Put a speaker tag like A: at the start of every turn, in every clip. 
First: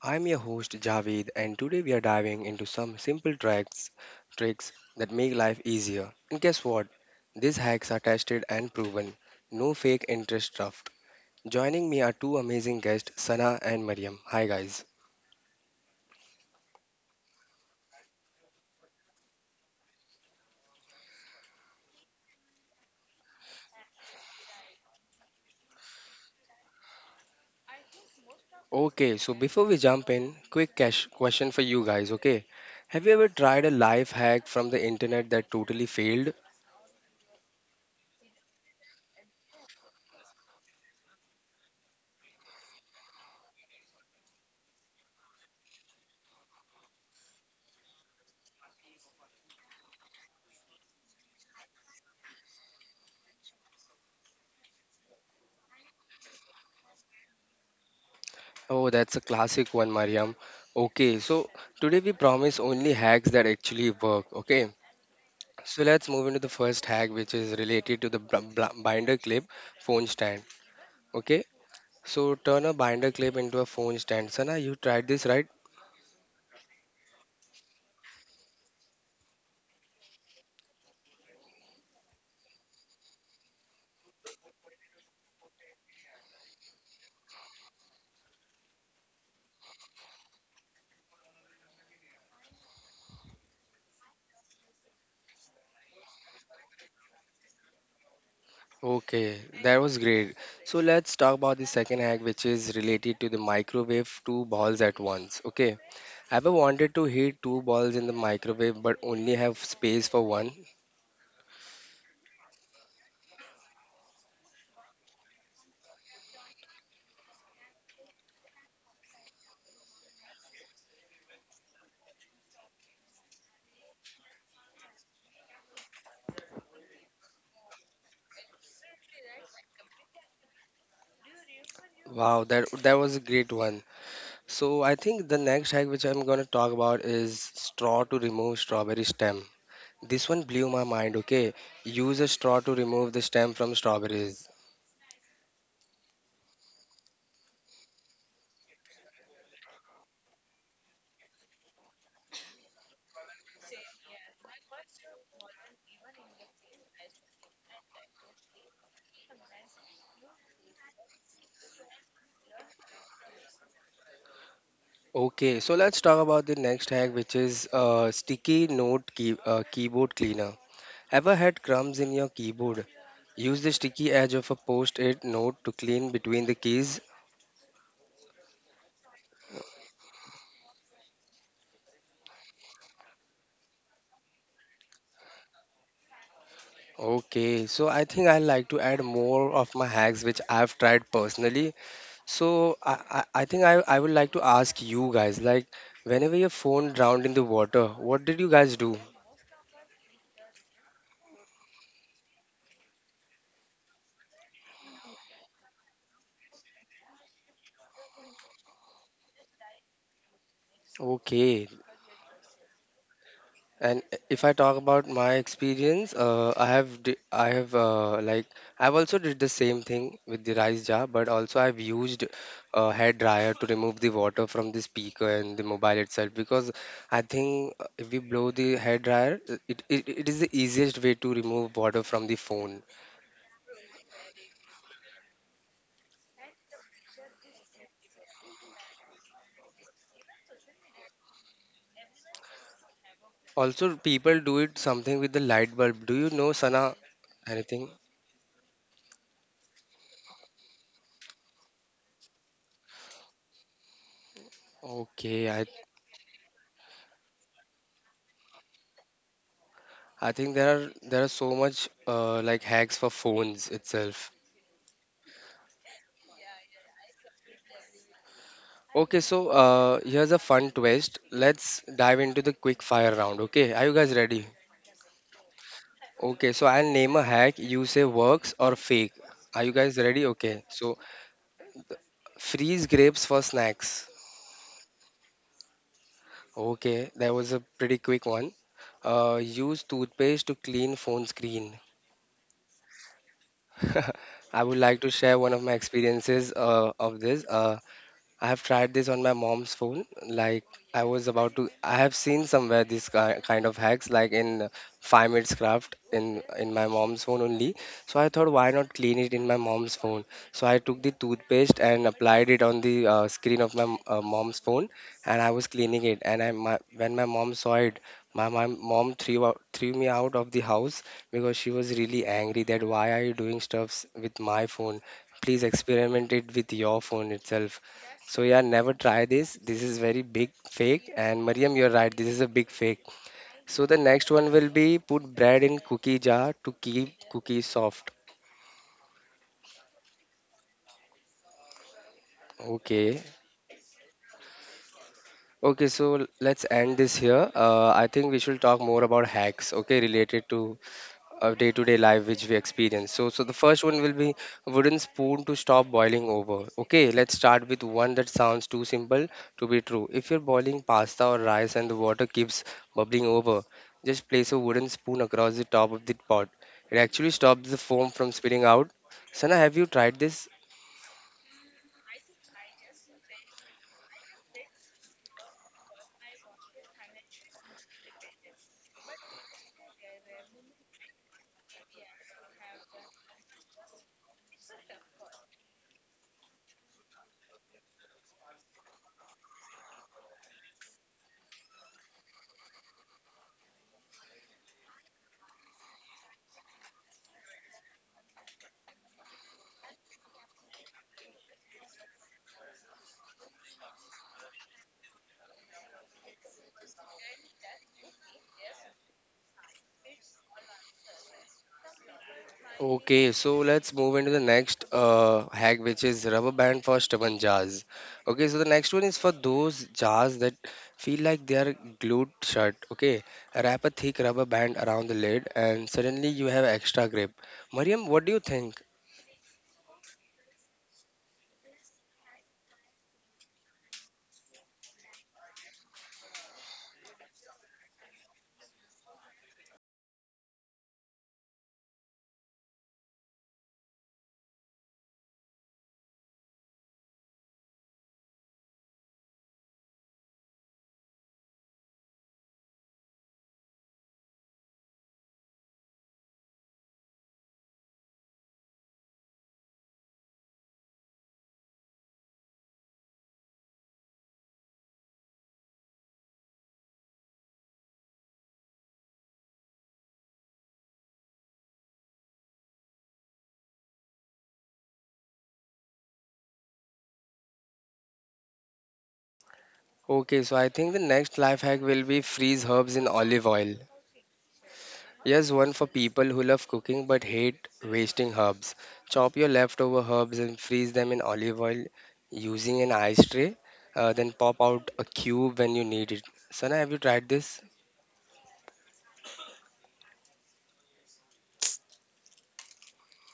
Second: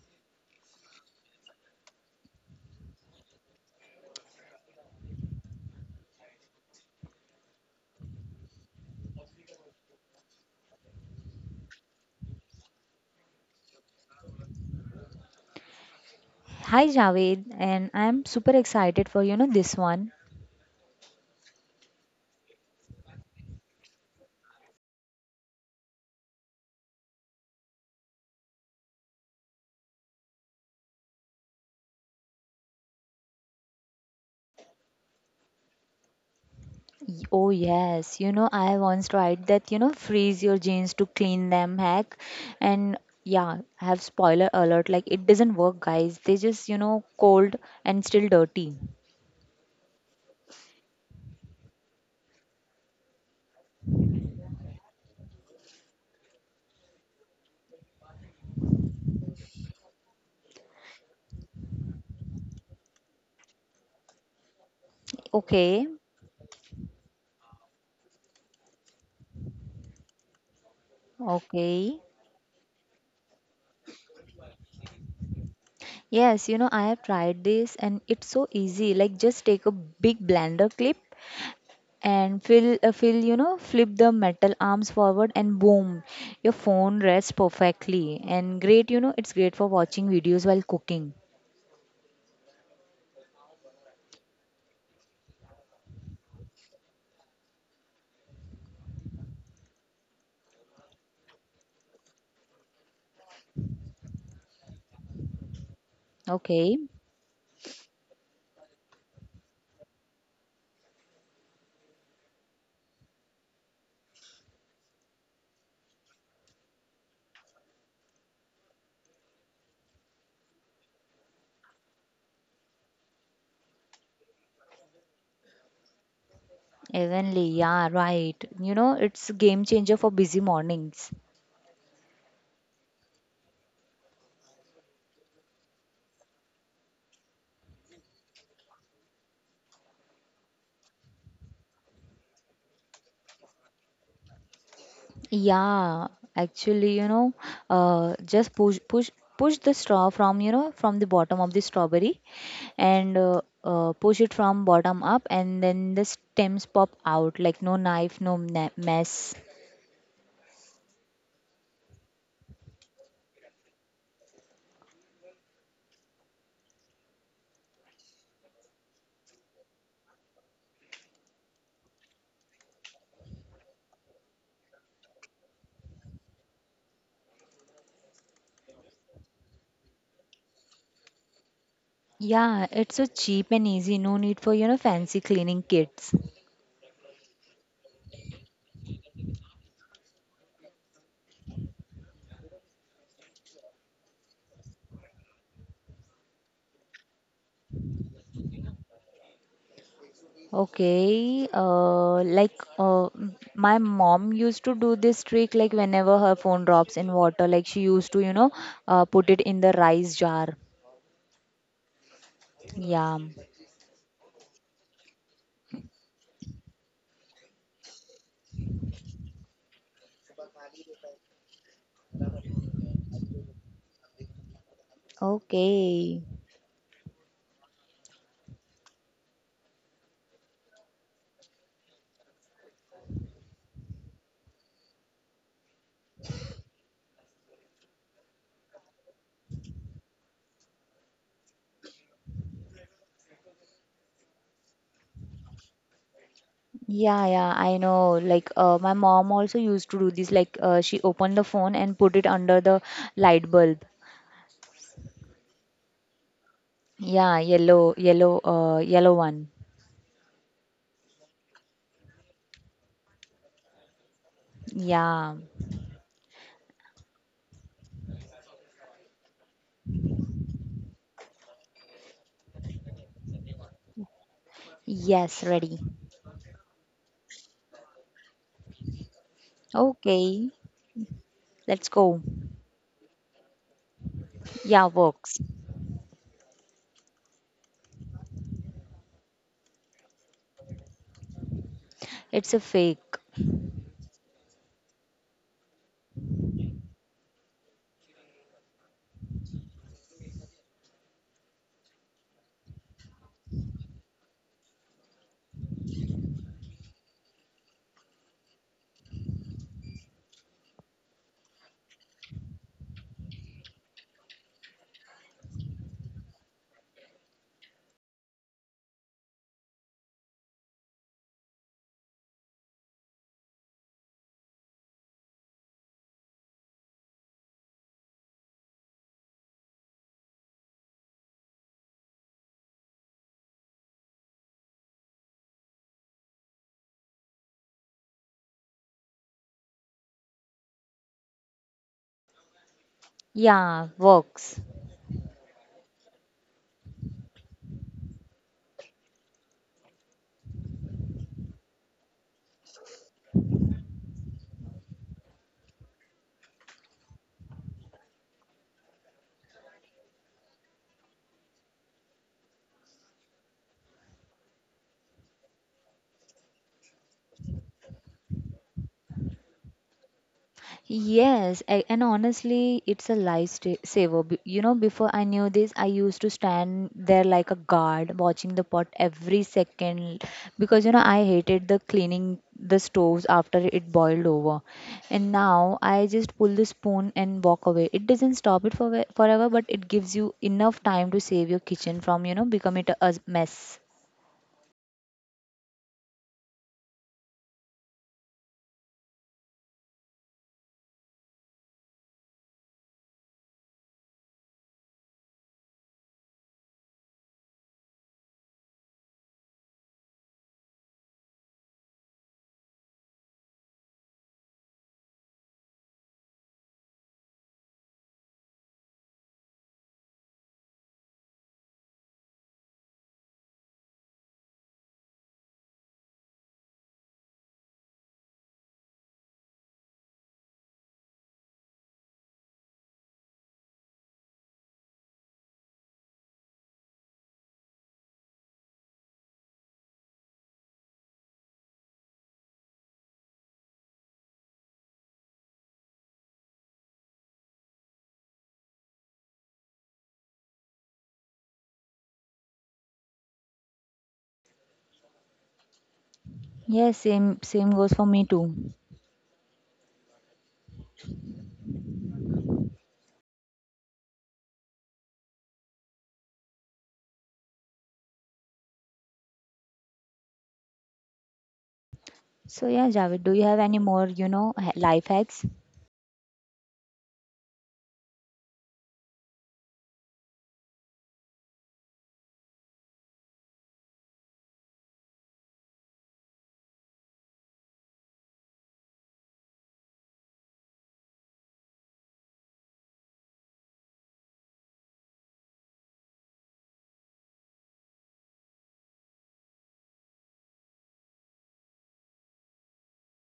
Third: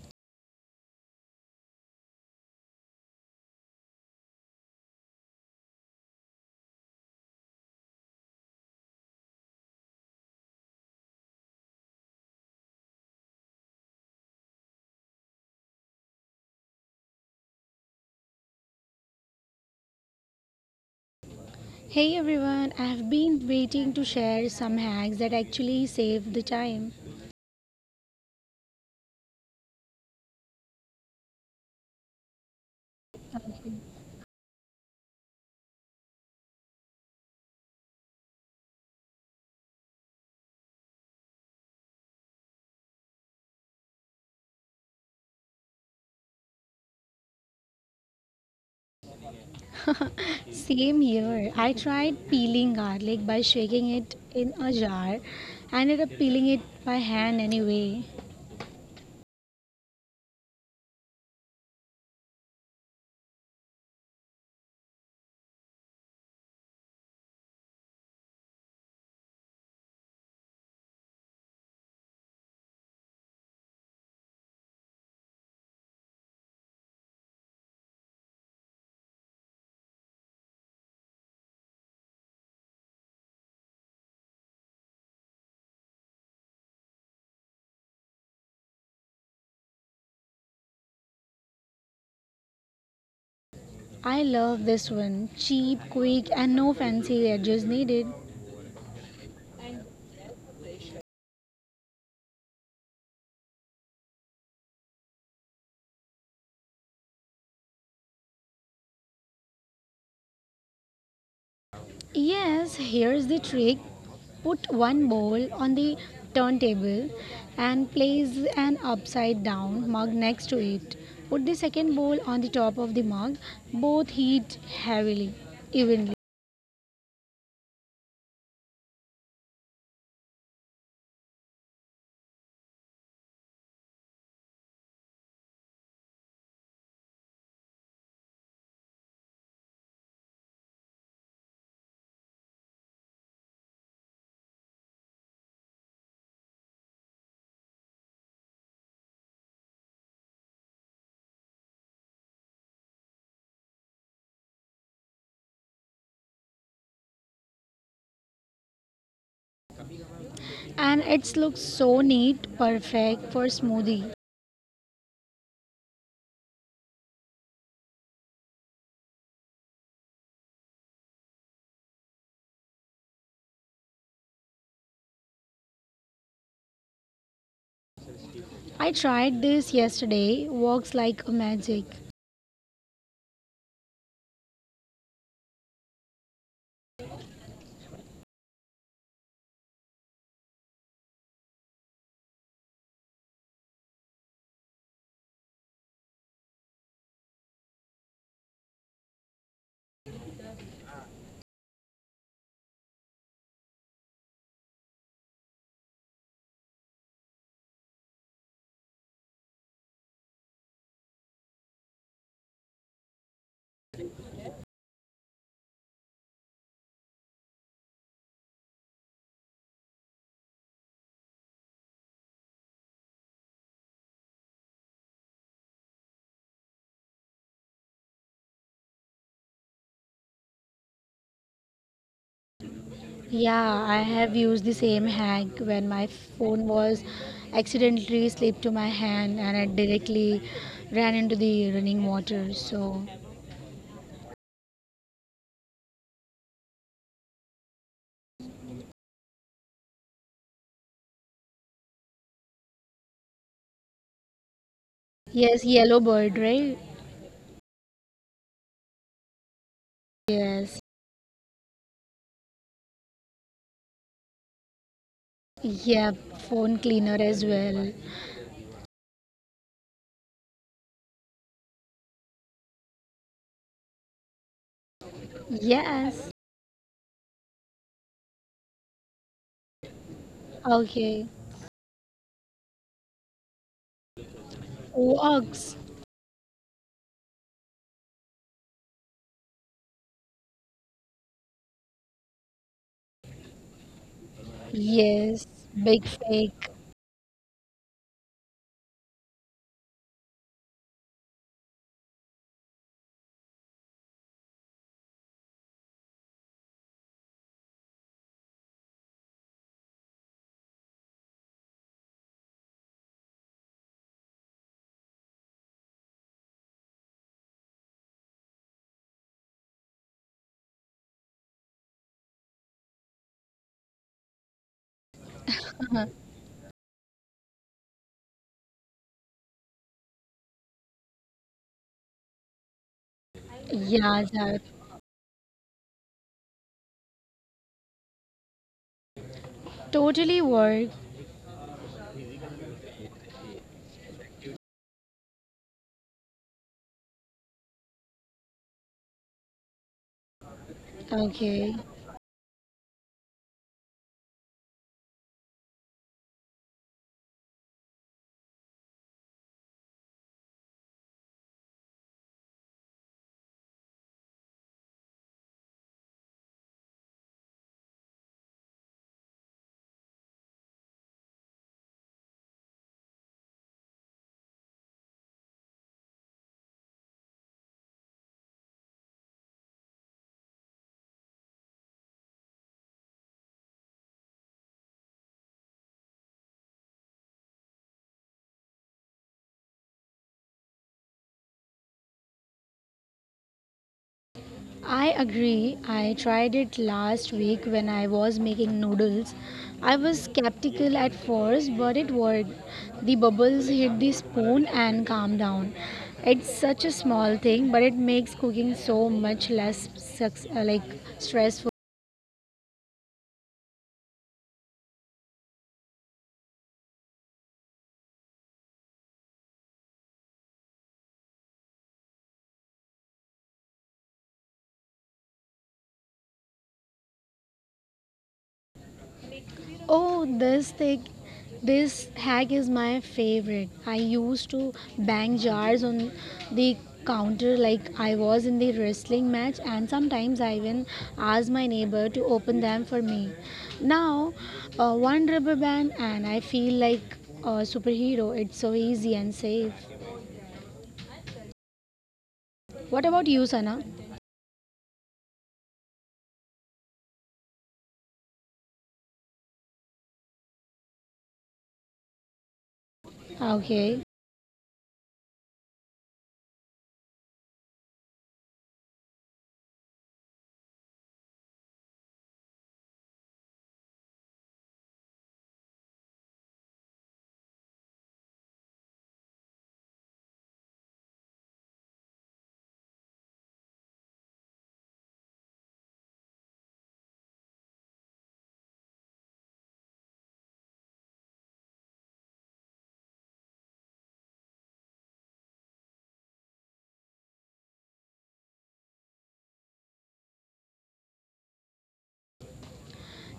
A: I'm your host Javed, and today we are diving into some simple tricks, tricks that make life easier. And guess what? These hacks are tested and proven. No fake interest stuff. Joining me are two amazing guests, Sana and Mariam. Hi, guys.
B: Hi Javed, and I'm super excited for this one.
C: Hey everyone, I've been waiting to share some hacks that actually save the time.
A: Okay, so before we jump in, quick cash question for you guys. Okay, have you ever tried a life hack from the internet that totally failed?
B: Oh yes, I once tried that freeze your jeans to clean them hack, and yeah, I have spoiler alert like it doesn't work, guys. They just cold and still dirty.
C: Same here. I tried peeling garlic by shaking it in a jar. I ended up peeling it by hand anyway.
A: Oh, that's a classic one, Mariam. Okay, so today we promise only hacks that actually work. Okay, so
B: Okay,
A: let's move into the first hack, which is related to the binder clip phone stand. Okay,
B: okay.
A: so turn a binder clip into a phone stand. Sana, you tried this, right?
B: Yes, I have tried this, and it's so easy. Like just take a big blender clip and flip the metal arms forward and boom, your phone rests perfectly. And great, it's great for watching videos while cooking.
C: I love this one. Cheap, quick, and no fancy edges needed.
A: Okay, that was great. So let's talk about the second hack, which is related to the microwave two balls at once. Okay, ever
B: Okay,
A: wanted to heat two balls in the microwave but only have space for one?
C: Yes, here's the trick. Put one bowl on the turntable and place an upside down mug next to it. Put the second bowl on the top of the mug. Both evenly.
B: evenly, yeah, right. It's a game changer for busy mornings.
A: Wow, that was a great one. So I think the next hack which I'm going to talk about is straw to remove strawberry stem. This one blew my mind, okay? Use a straw to remove the stem from strawberries.
B: Yeah, actually, just push the straw from, from the bottom of the strawberry, and push it from bottom up, and then the stems pop out like no knife, no mess.
C: And it looks so neat, perfect for smoothie.
A: Okay, so let's talk about the next hack which is sticky note key, keyboard cleaner. Ever had crumbs in your keyboard? Use the sticky edge of a post-it note to clean between the keys.
C: I tried this yesterday, works like magic.
B: Yeah, it's so cheap and easy. No need for, fancy cleaning kits.
A: Okay, so I think I like to add more of my hacks which I've tried personally. So I think I would like to ask you guys, like whenever your phone drowned in the water, what did you guys do?
B: Okay, my mom used to do this trick like whenever her phone drops in water, like she used to, put it in the rice jar.
A: Okay.
B: Yeah.
A: And if I talk about my experience, I have like I've also did the same thing with the rice jar, but also I've used a hair dryer to remove the water from the speaker and the mobile
B: Okay.
A: itself because I think if we blow the hair dryer, it is the easiest way to remove water from the phone.
C: Yeah, I have used the same hack when my phone was accidentally slipped to my hand and it directly ran into the running water. So,
A: Also, people do it something with the light bulb. Do you know, Sana,
B: Yeah, yeah, I
A: anything?
B: know. Like, my mom also used to do this. Like, she opened the phone and put it under the light bulb.
A: Okay,
C: yes, yellow bird, right?
B: Yeah, yellow one.
A: I think
C: Yes.
A: there are so much like hacks for phones itself.
B: Yeah.
C: Yeah, phone cleaner as well.
A: Okay, so here's a fun twist. Let's dive into the quick fire round. Okay, are you guys ready?
B: Yes, ready.
C: Yes.
A: Okay, so I'll name a hack. You say works or fake. Are you guys ready?
B: Okay,
A: Okay, so
C: Okay.
B: let's go.
A: freeze grapes for snacks.
B: Yeah, works.
C: Ox.
A: Okay, that was a pretty quick one. Use toothpaste to clean phone screen.
B: It's a fake.
A: I would like to share
C: Yes.
A: one of my
C: Big
A: experiences
C: fake.
A: of this. I have tried this on my mom's phone. Like I was about to, I have seen somewhere this kind of hacks, like in Five Minutes Craft in my mom's phone only. So I thought, why not clean it in my mom's phone? So I took the toothpaste and applied it on the screen of my mom's phone, and I was cleaning it. And when my mom saw it, my mom threw me out of the house because she was really angry that why are you doing stuffs with my phone? Please experiment it with your phone itself, so yeah, never try this. This is very big fake. And Mariam, you're right. This is a big fake. So the
C: Yeah,
A: next one
C: that
A: will be put bread in cookie jar to keep cookies soft.
C: totally worked.
A: Okay.
B: Yeah, works.
A: Okay. So let's end this here. I think we should talk more about hacks. Okay, related to of
C: Okay.
A: day-to-day life which we experience. So, the first one will be wooden spoon to stop boiling over. Okay, let's start with one that sounds too simple to be true. If you're boiling pasta or rice and the water keeps bubbling over, just place a wooden spoon across the top of the pot. It actually stops the foam from spilling out. Sana, have you tried this?
B: Yes, and honestly, it's a lifesaver. You know, before I knew this, I used to stand there like a guard watching the pot every second because, I hated the cleaning the stoves after it boiled over. And now I just pull the spoon and walk away. It doesn't stop it for forever, but it gives you enough time to save your kitchen from, becoming a mess.
C: I agree. I tried it last week when I was making noodles. I was skeptical at first, but it worked. The bubbles hit the spoon and calmed down. It's such a small thing, but it makes cooking so much less like stressful.
A: Okay, so let's move into the next hack, which is rubber band for stubborn jars. Okay, so the next one is for those jars that feel like they are glued shut. Okay, wrap a thick rubber band around the lid, and suddenly you have extra grip. Mariam, what do you think?
C: Oh, this hack is my favorite. I used to bang jars on the counter like I was in the wrestling match, and sometimes I even asked my neighbor to open them for me. Now, one rubber band, and I feel like a superhero. It's so easy and safe. What about you, Sana?
B: Yes, same goes for me too.
C: Okay.
B: So yeah, Javed, do you have any more, life hacks?
A: Okay, so I think the next life hack will be freeze herbs in olive oil. Yes, one for people who love cooking but hate wasting herbs. Chop your leftover herbs and freeze them in olive oil using an ice tray. Then pop out a cube when you need it. Sana, have you tried this?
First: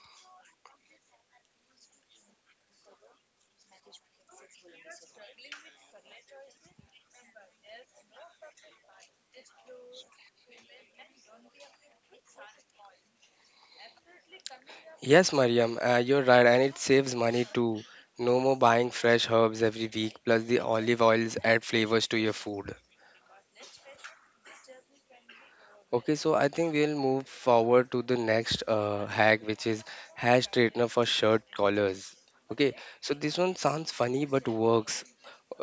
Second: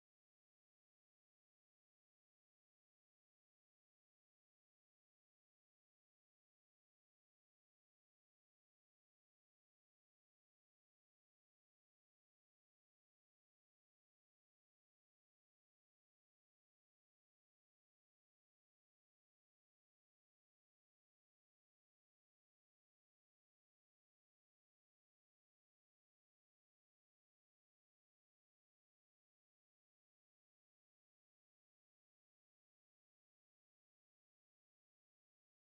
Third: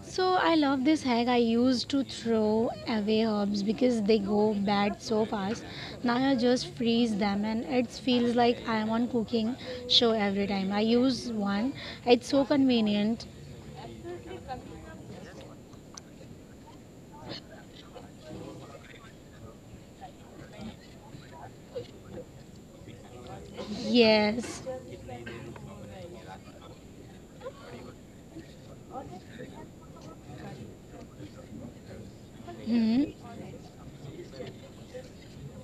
C: So I love this hack. I used to throw away herbs because they go bad so fast. Now I just freeze them and it feels like I am on cooking show every time. I use one. It's so convenient.
A: Yes, Mariam, you're right, and it saves money too. No more buying fresh herbs every week, plus the olive oils add flavors to your food.
C: Yes.
A: Okay, so I think we'll move forward to the next hack, which is hair straightener for shirt collars. Okay,
C: Hmm.
A: so this one sounds funny but works.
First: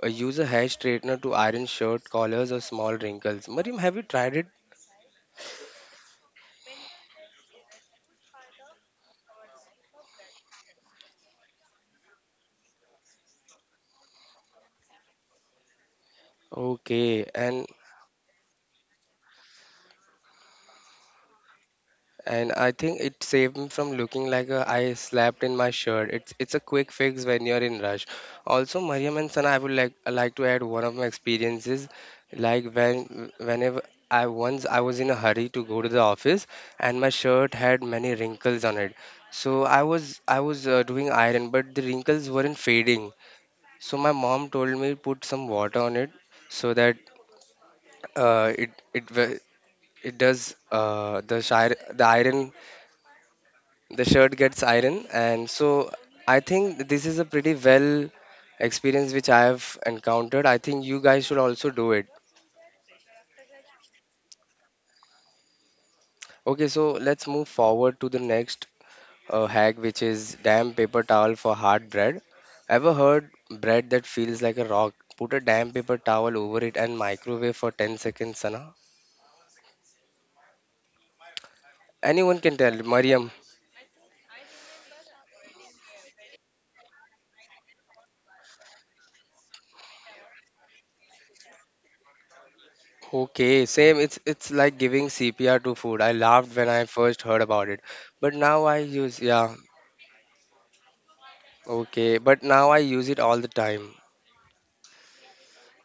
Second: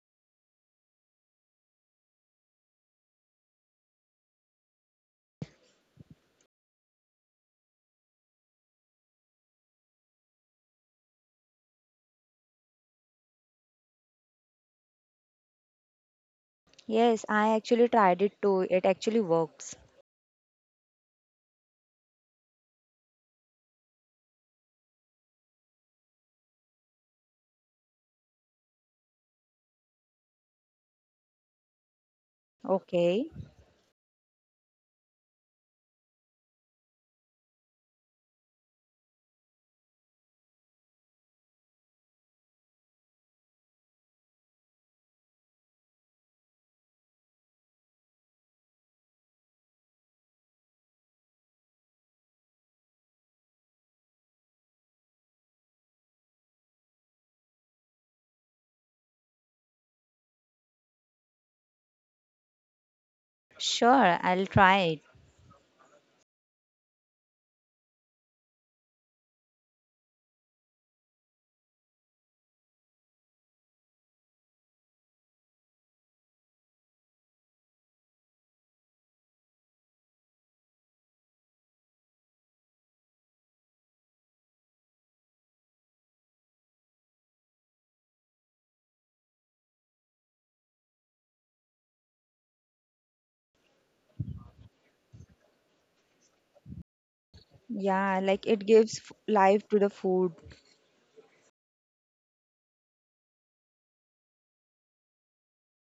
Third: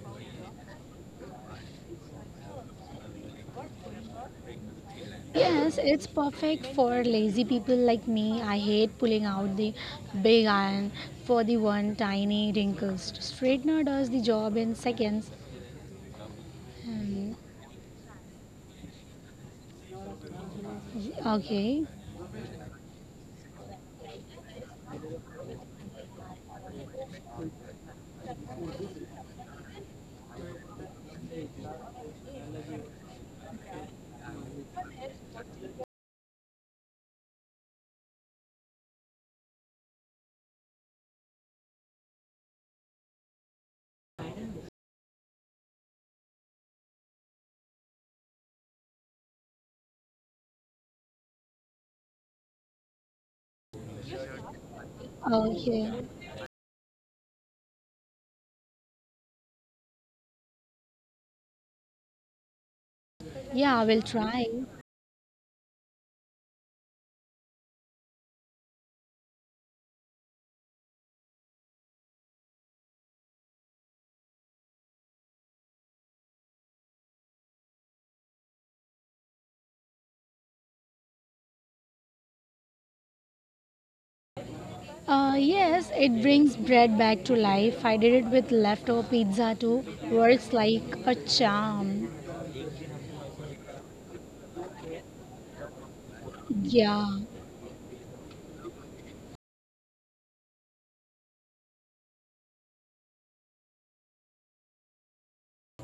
A: Use a hair straightener to iron shirt collars or small wrinkles. Mariam, have you tried it?
C: Yes, it's perfect for lazy people like me. I hate pulling out the big iron for the one tiny wrinkles. Straightener does the job in seconds.
B: Yes,
A: Okay,
C: Hmm.
B: I
A: and
B: actually tried it too. It actually works.
C: Okay.
A: I think it saved me from looking like a, I slapped in my shirt. It's a quick fix when you're in rush. Also, Mariam and Sana, I would like to add one of my experiences, like
B: Okay.
A: whenever I was in a hurry to go to the office and my shirt had many wrinkles on it. So I was doing iron, but the wrinkles weren't fading. So my mom told me put some water on it so that uh, it it wa- it does the shirt gets iron, and so
C: Okay.
A: I think this is a pretty well experience which I have encountered. I think you guys should also do it.
C: Yeah, I will
B: Sure, I'll
C: try.
B: try it.
A: Okay, so let's move forward to the next hack which is damn paper towel for hard bread. Ever heard bread that feels like a rock? Put a damn paper towel over it and microwave for 10 seconds, Sana. Anyone can tell, Mariam.
C: Yes, it brings bread back to life. I did it with leftover pizza too. Works like a charm.
A: Okay, same. It's like giving CPR to food. I laughed when I
C: Yeah,
A: first heard about it,
B: Yeah,
A: but
B: like
A: now
B: it
A: I
B: gives
A: use yeah,
B: life to the food.
A: okay, but now I use it all the time.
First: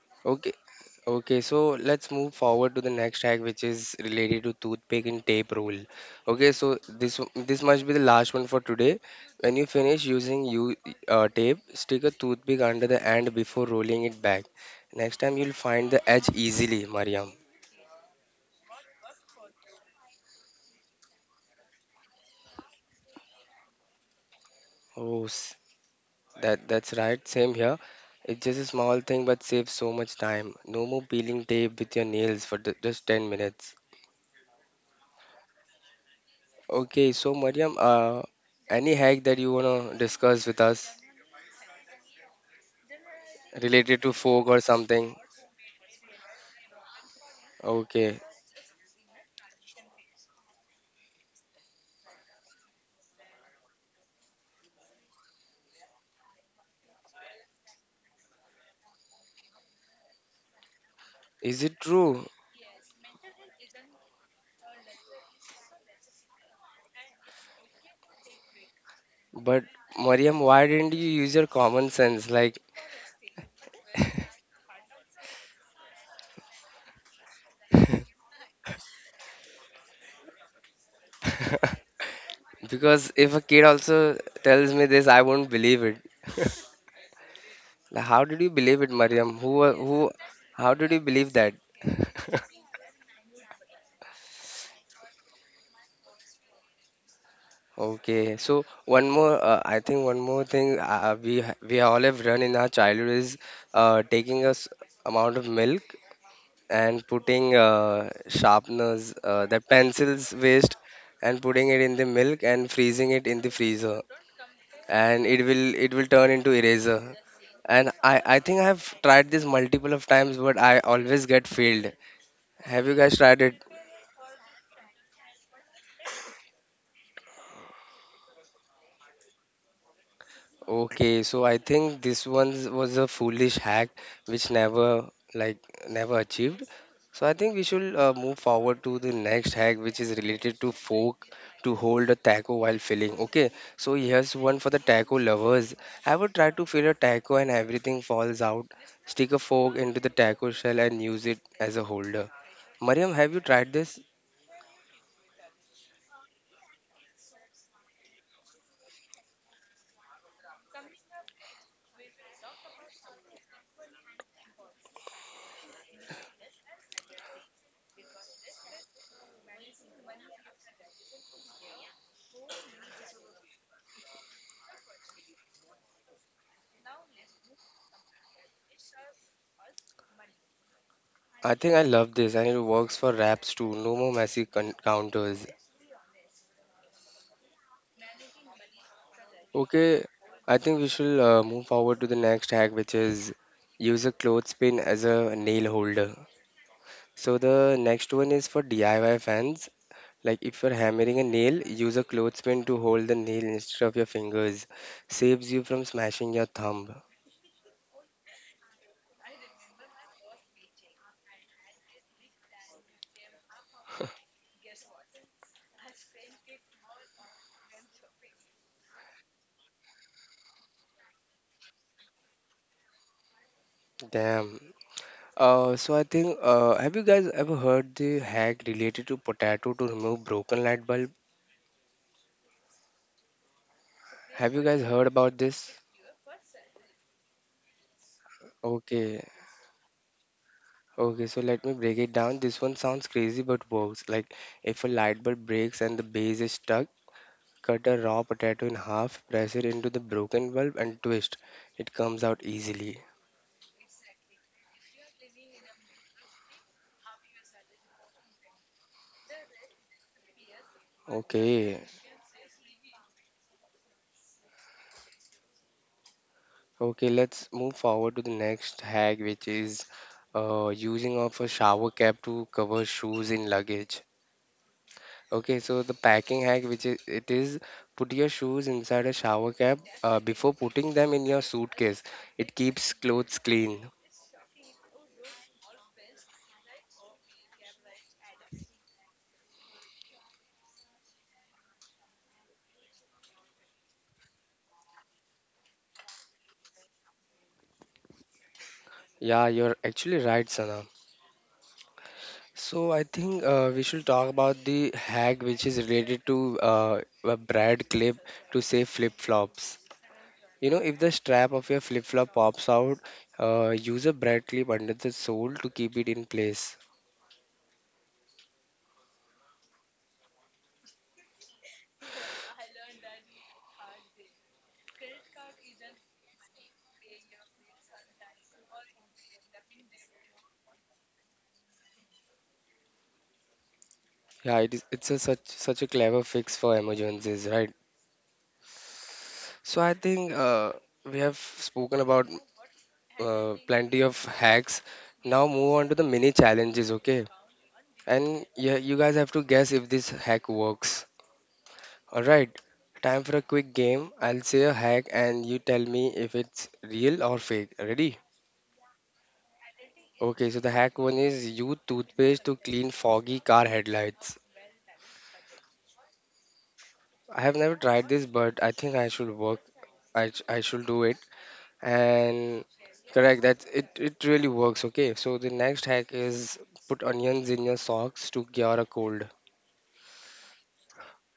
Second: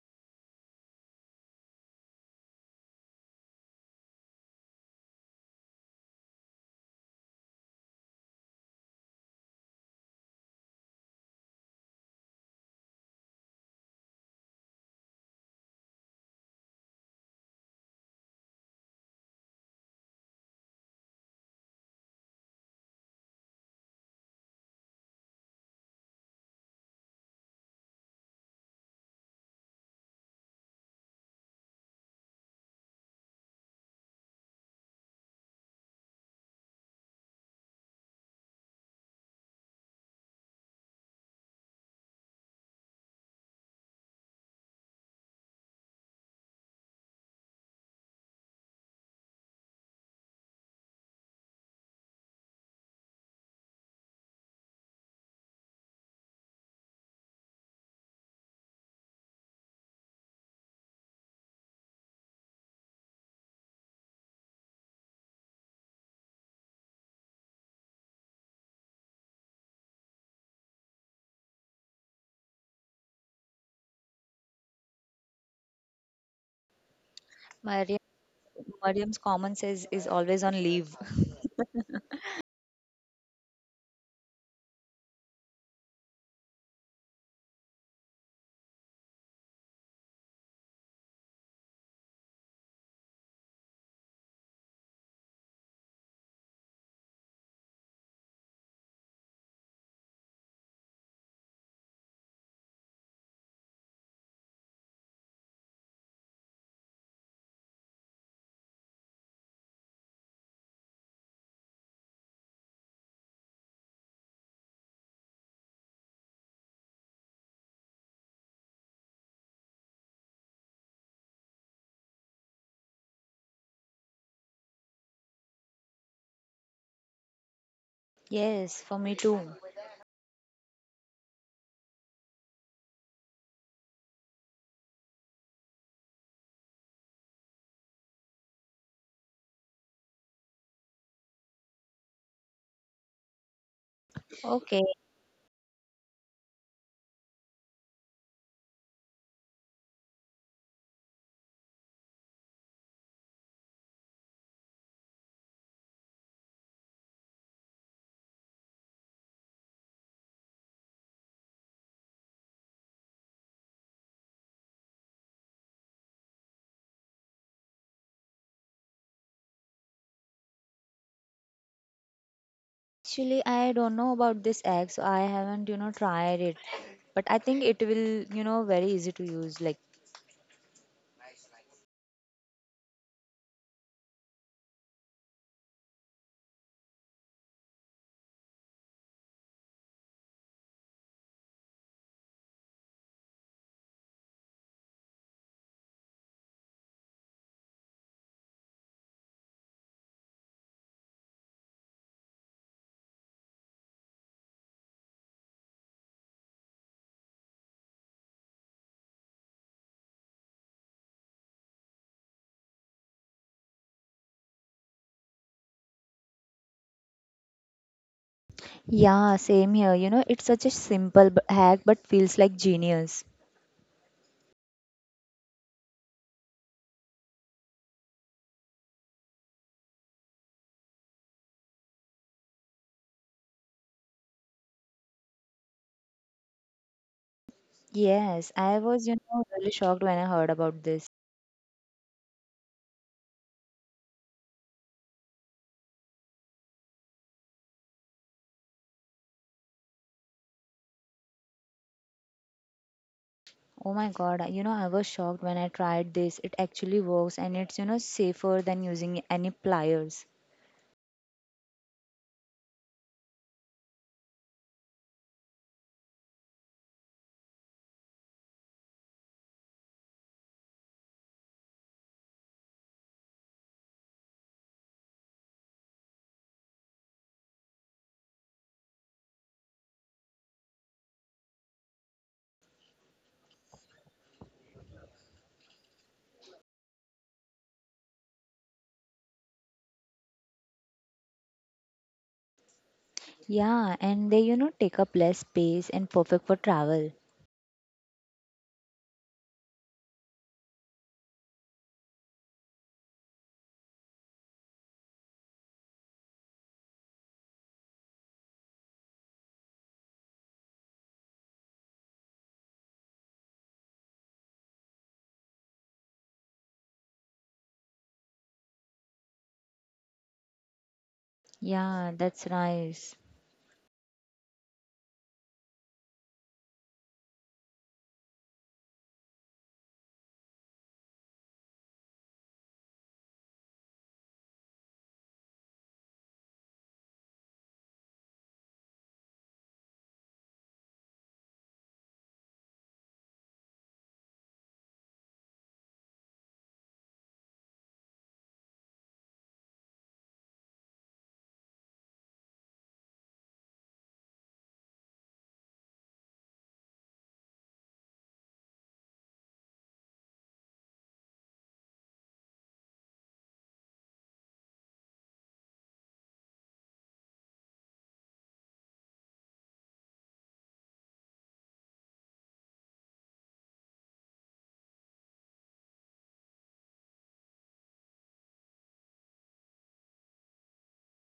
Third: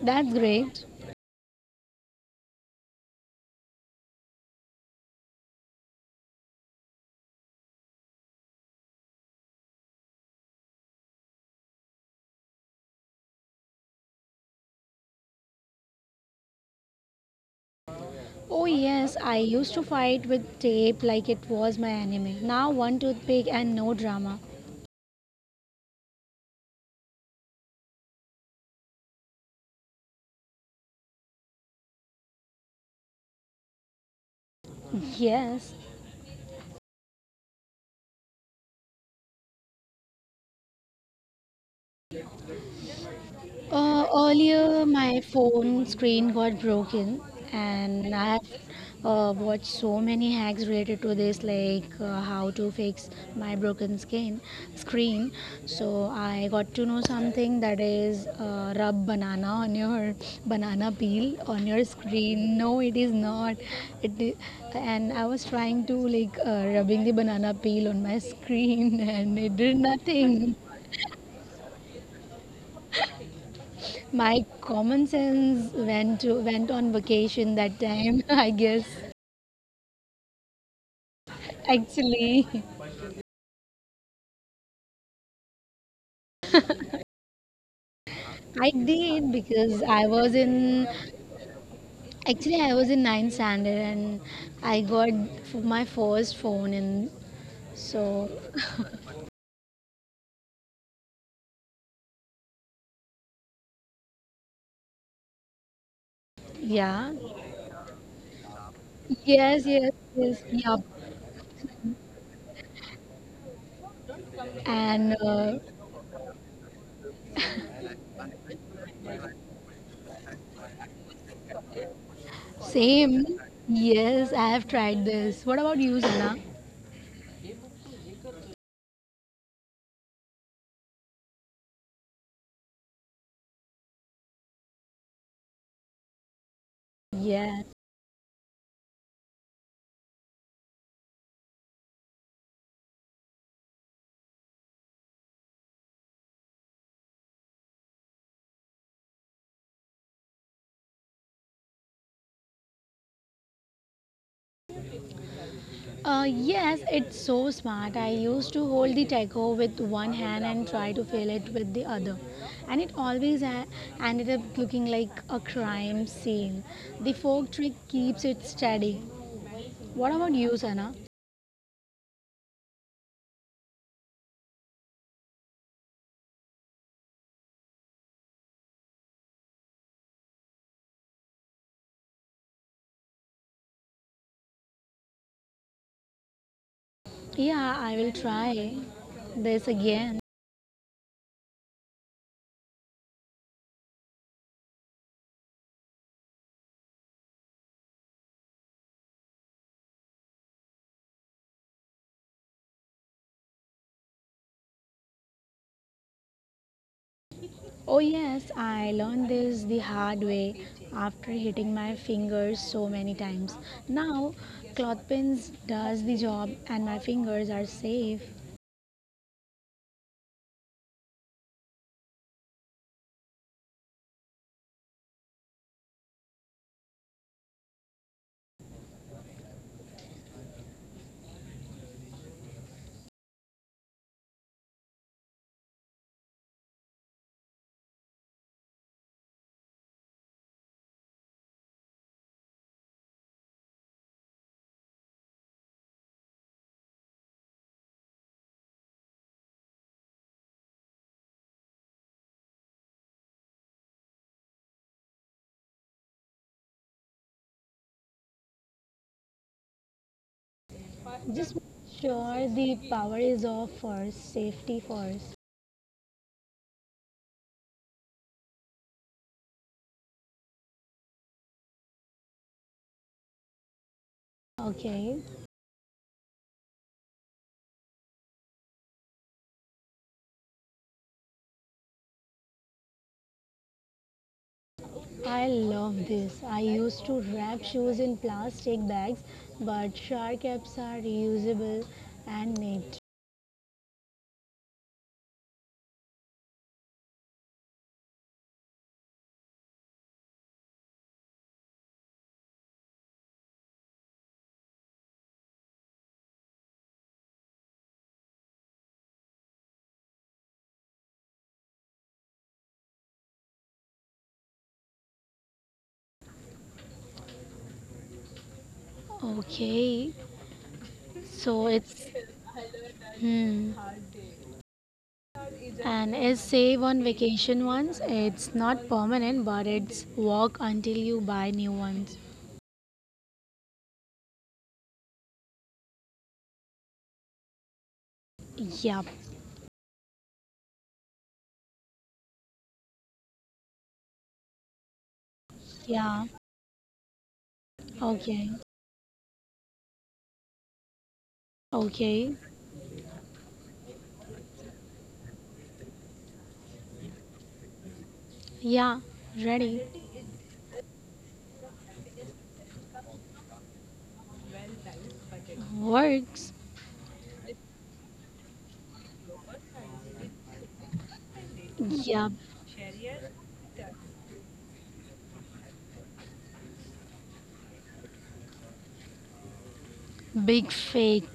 C: that's
A: Okay,
C: great.
A: okay. So let's move forward to the next hack, which is related to toothpick and tape rule. Okay, so this must be the last one for today. When you finish using you tape, stick a toothpick under the end before rolling it back. Next time you'll find the edge easily, Mariam.
C: Oh, yes, I used to fight with tape like it was my anime. Now, one toothpick and no drama.
A: Oh, that that's right. Same here. It's just a small thing, but saves so much time. No more peeling tape with your nails for the, just 10 minutes.
C: Yes.
A: Okay, so Mariam, any hack that you wanna discuss with us related
C: Uh,
A: to fork or
C: earlier,
A: something?
C: my phone screen got broken, and
A: Okay,
C: I have watched so many hacks related to this, like how to fix my broken skin screen. So I got to know something that is rub banana on your banana peel
A: is
C: on
A: it
C: your
A: true?
C: screen. No, it is not. It i- and I was trying to like rubbing the banana peel on my screen, and it
A: But
C: did
A: Mariam,
C: nothing.
A: why didn't you use your common sense? Like,
C: My common sense went on vacation that
B: Mariam,
C: time, I guess.
B: Mariam's common sense is always on leave.
C: Actually,
A: because if a kid also tells me this, I won't believe it. Like, how did you
C: I
A: believe it,
C: did
A: Mariam?
C: because I was
A: How
C: in
A: did you believe that?
C: actually I was in ninth standard and my first phone and so
A: Okay, so one more, I think one more thing we all have run in our childhood is taking a amount of milk and
C: yeah,
A: putting sharpeners, the
C: yes, yes,
A: pencils
C: yes,
A: waste,
C: yup.
A: and putting it in the milk and freezing it in the freezer,
C: And
A: and it will turn into eraser. And I think I've tried this multiple of times, but I always get failed. Have you guys
C: same,
A: tried it?
C: yes, I have tried this. What about you, Sana?
B: Yes, for me too.
A: Okay, so I think this one was a foolish hack which never like never achieved. So I think
C: Yeah.
A: we should move forward to the next hack which is related to fork to hold a taco while filling. Okay, so here's one for the
B: Okay.
A: taco lovers. Ever would try to fill a taco and everything falls out. Stick a fork into the taco shell and use it as a holder. Mariam, have you tried this?
C: Yes, it's so smart. I used to hold the taco with one hand and try to fill it with the other, and it always ended up looking like a crime scene. The fork trick keeps it steady. What about you, Sana?
B: Actually, I don't know about this egg, so I haven't, tried it. But I think it will, very easy to use. Like
A: I think I love this and it works for wraps too. No more messy con counters.
C: Yeah, I will try this
A: Okay,
C: again.
A: I think we shall move forward to the next hack, which is use a clothespin as a nail holder. So the next one is for DIY fans. Like if you're hammering a nail, use a clothespin to hold the nail instead of your fingers. Saves you from smashing your thumb.
C: Oh, yes, I learned this the hard way after hitting my fingers so many times. Now, clothpins does the job and my fingers are safe.
B: yeah, same here. You know, it's such a simple hack but feels like genius.
A: Damn. So I think have you guys ever heard the hack related to potato to remove broken light bulb? Have you guys heard about this?
B: Yes, I was,
A: Okay.
B: really shocked when I heard about this.
A: Okay, so let me break it down. This one sounds crazy but works. Like if a light bulb breaks and the base is stuck, cut a raw potato in half, press it into the broken bulb and twist. It comes out easily.
B: Oh my God, you know, I was shocked when I tried this. It actually works and it's, safer than using any pliers.
C: Just
A: Okay.
C: make sure the power is off first, safety first.
A: Okay, let's move forward to the next hack which is using of a shower cap to cover shoes in luggage.
C: Okay,
A: Okay, so the packing hack which is it is put your shoes inside a shower cap before putting them in your suitcase. It keeps clothes clean.
C: I love this. I used to wrap shoes in plastic bags, but shower caps are reusable and neat.
B: Yeah, and they, take up less space and perfect for travel.
A: Yeah, you're actually right, Sana. So I think we should talk about the hack which is related to a Brad clip to save flip-flops. You know, if the strap of your flip-flop pops out, use a Brad clip under the sole to keep it in place.
C: Okay, so
B: Yeah, that's nice.
C: hmm, and an essay on vacation ones. It's not permanent, but it's work until you buy new ones.
A: Yeah, it's a such a clever fix for emergencies, right?
C: Yep.
A: So I think we have spoken about plenty of hacks. Now move on to the
C: Yeah.
A: mini challenges, okay? And
C: Okay.
A: yeah, you guys have to guess if this hack works.
C: Okay.
A: Alright, time for a quick game. I'll say a hack and you tell me if it's real or fake. Ready?
C: Yeah. Ready.
A: Okay, so the hack one is use toothpaste to clean foggy car headlights.
C: Works.
A: I have never tried this, but I think I should work. I should do it.
C: Yep.
A: And correct, that's it really works. Okay, so the next hack is put onions in your socks to cure a cold.
C: Big fake.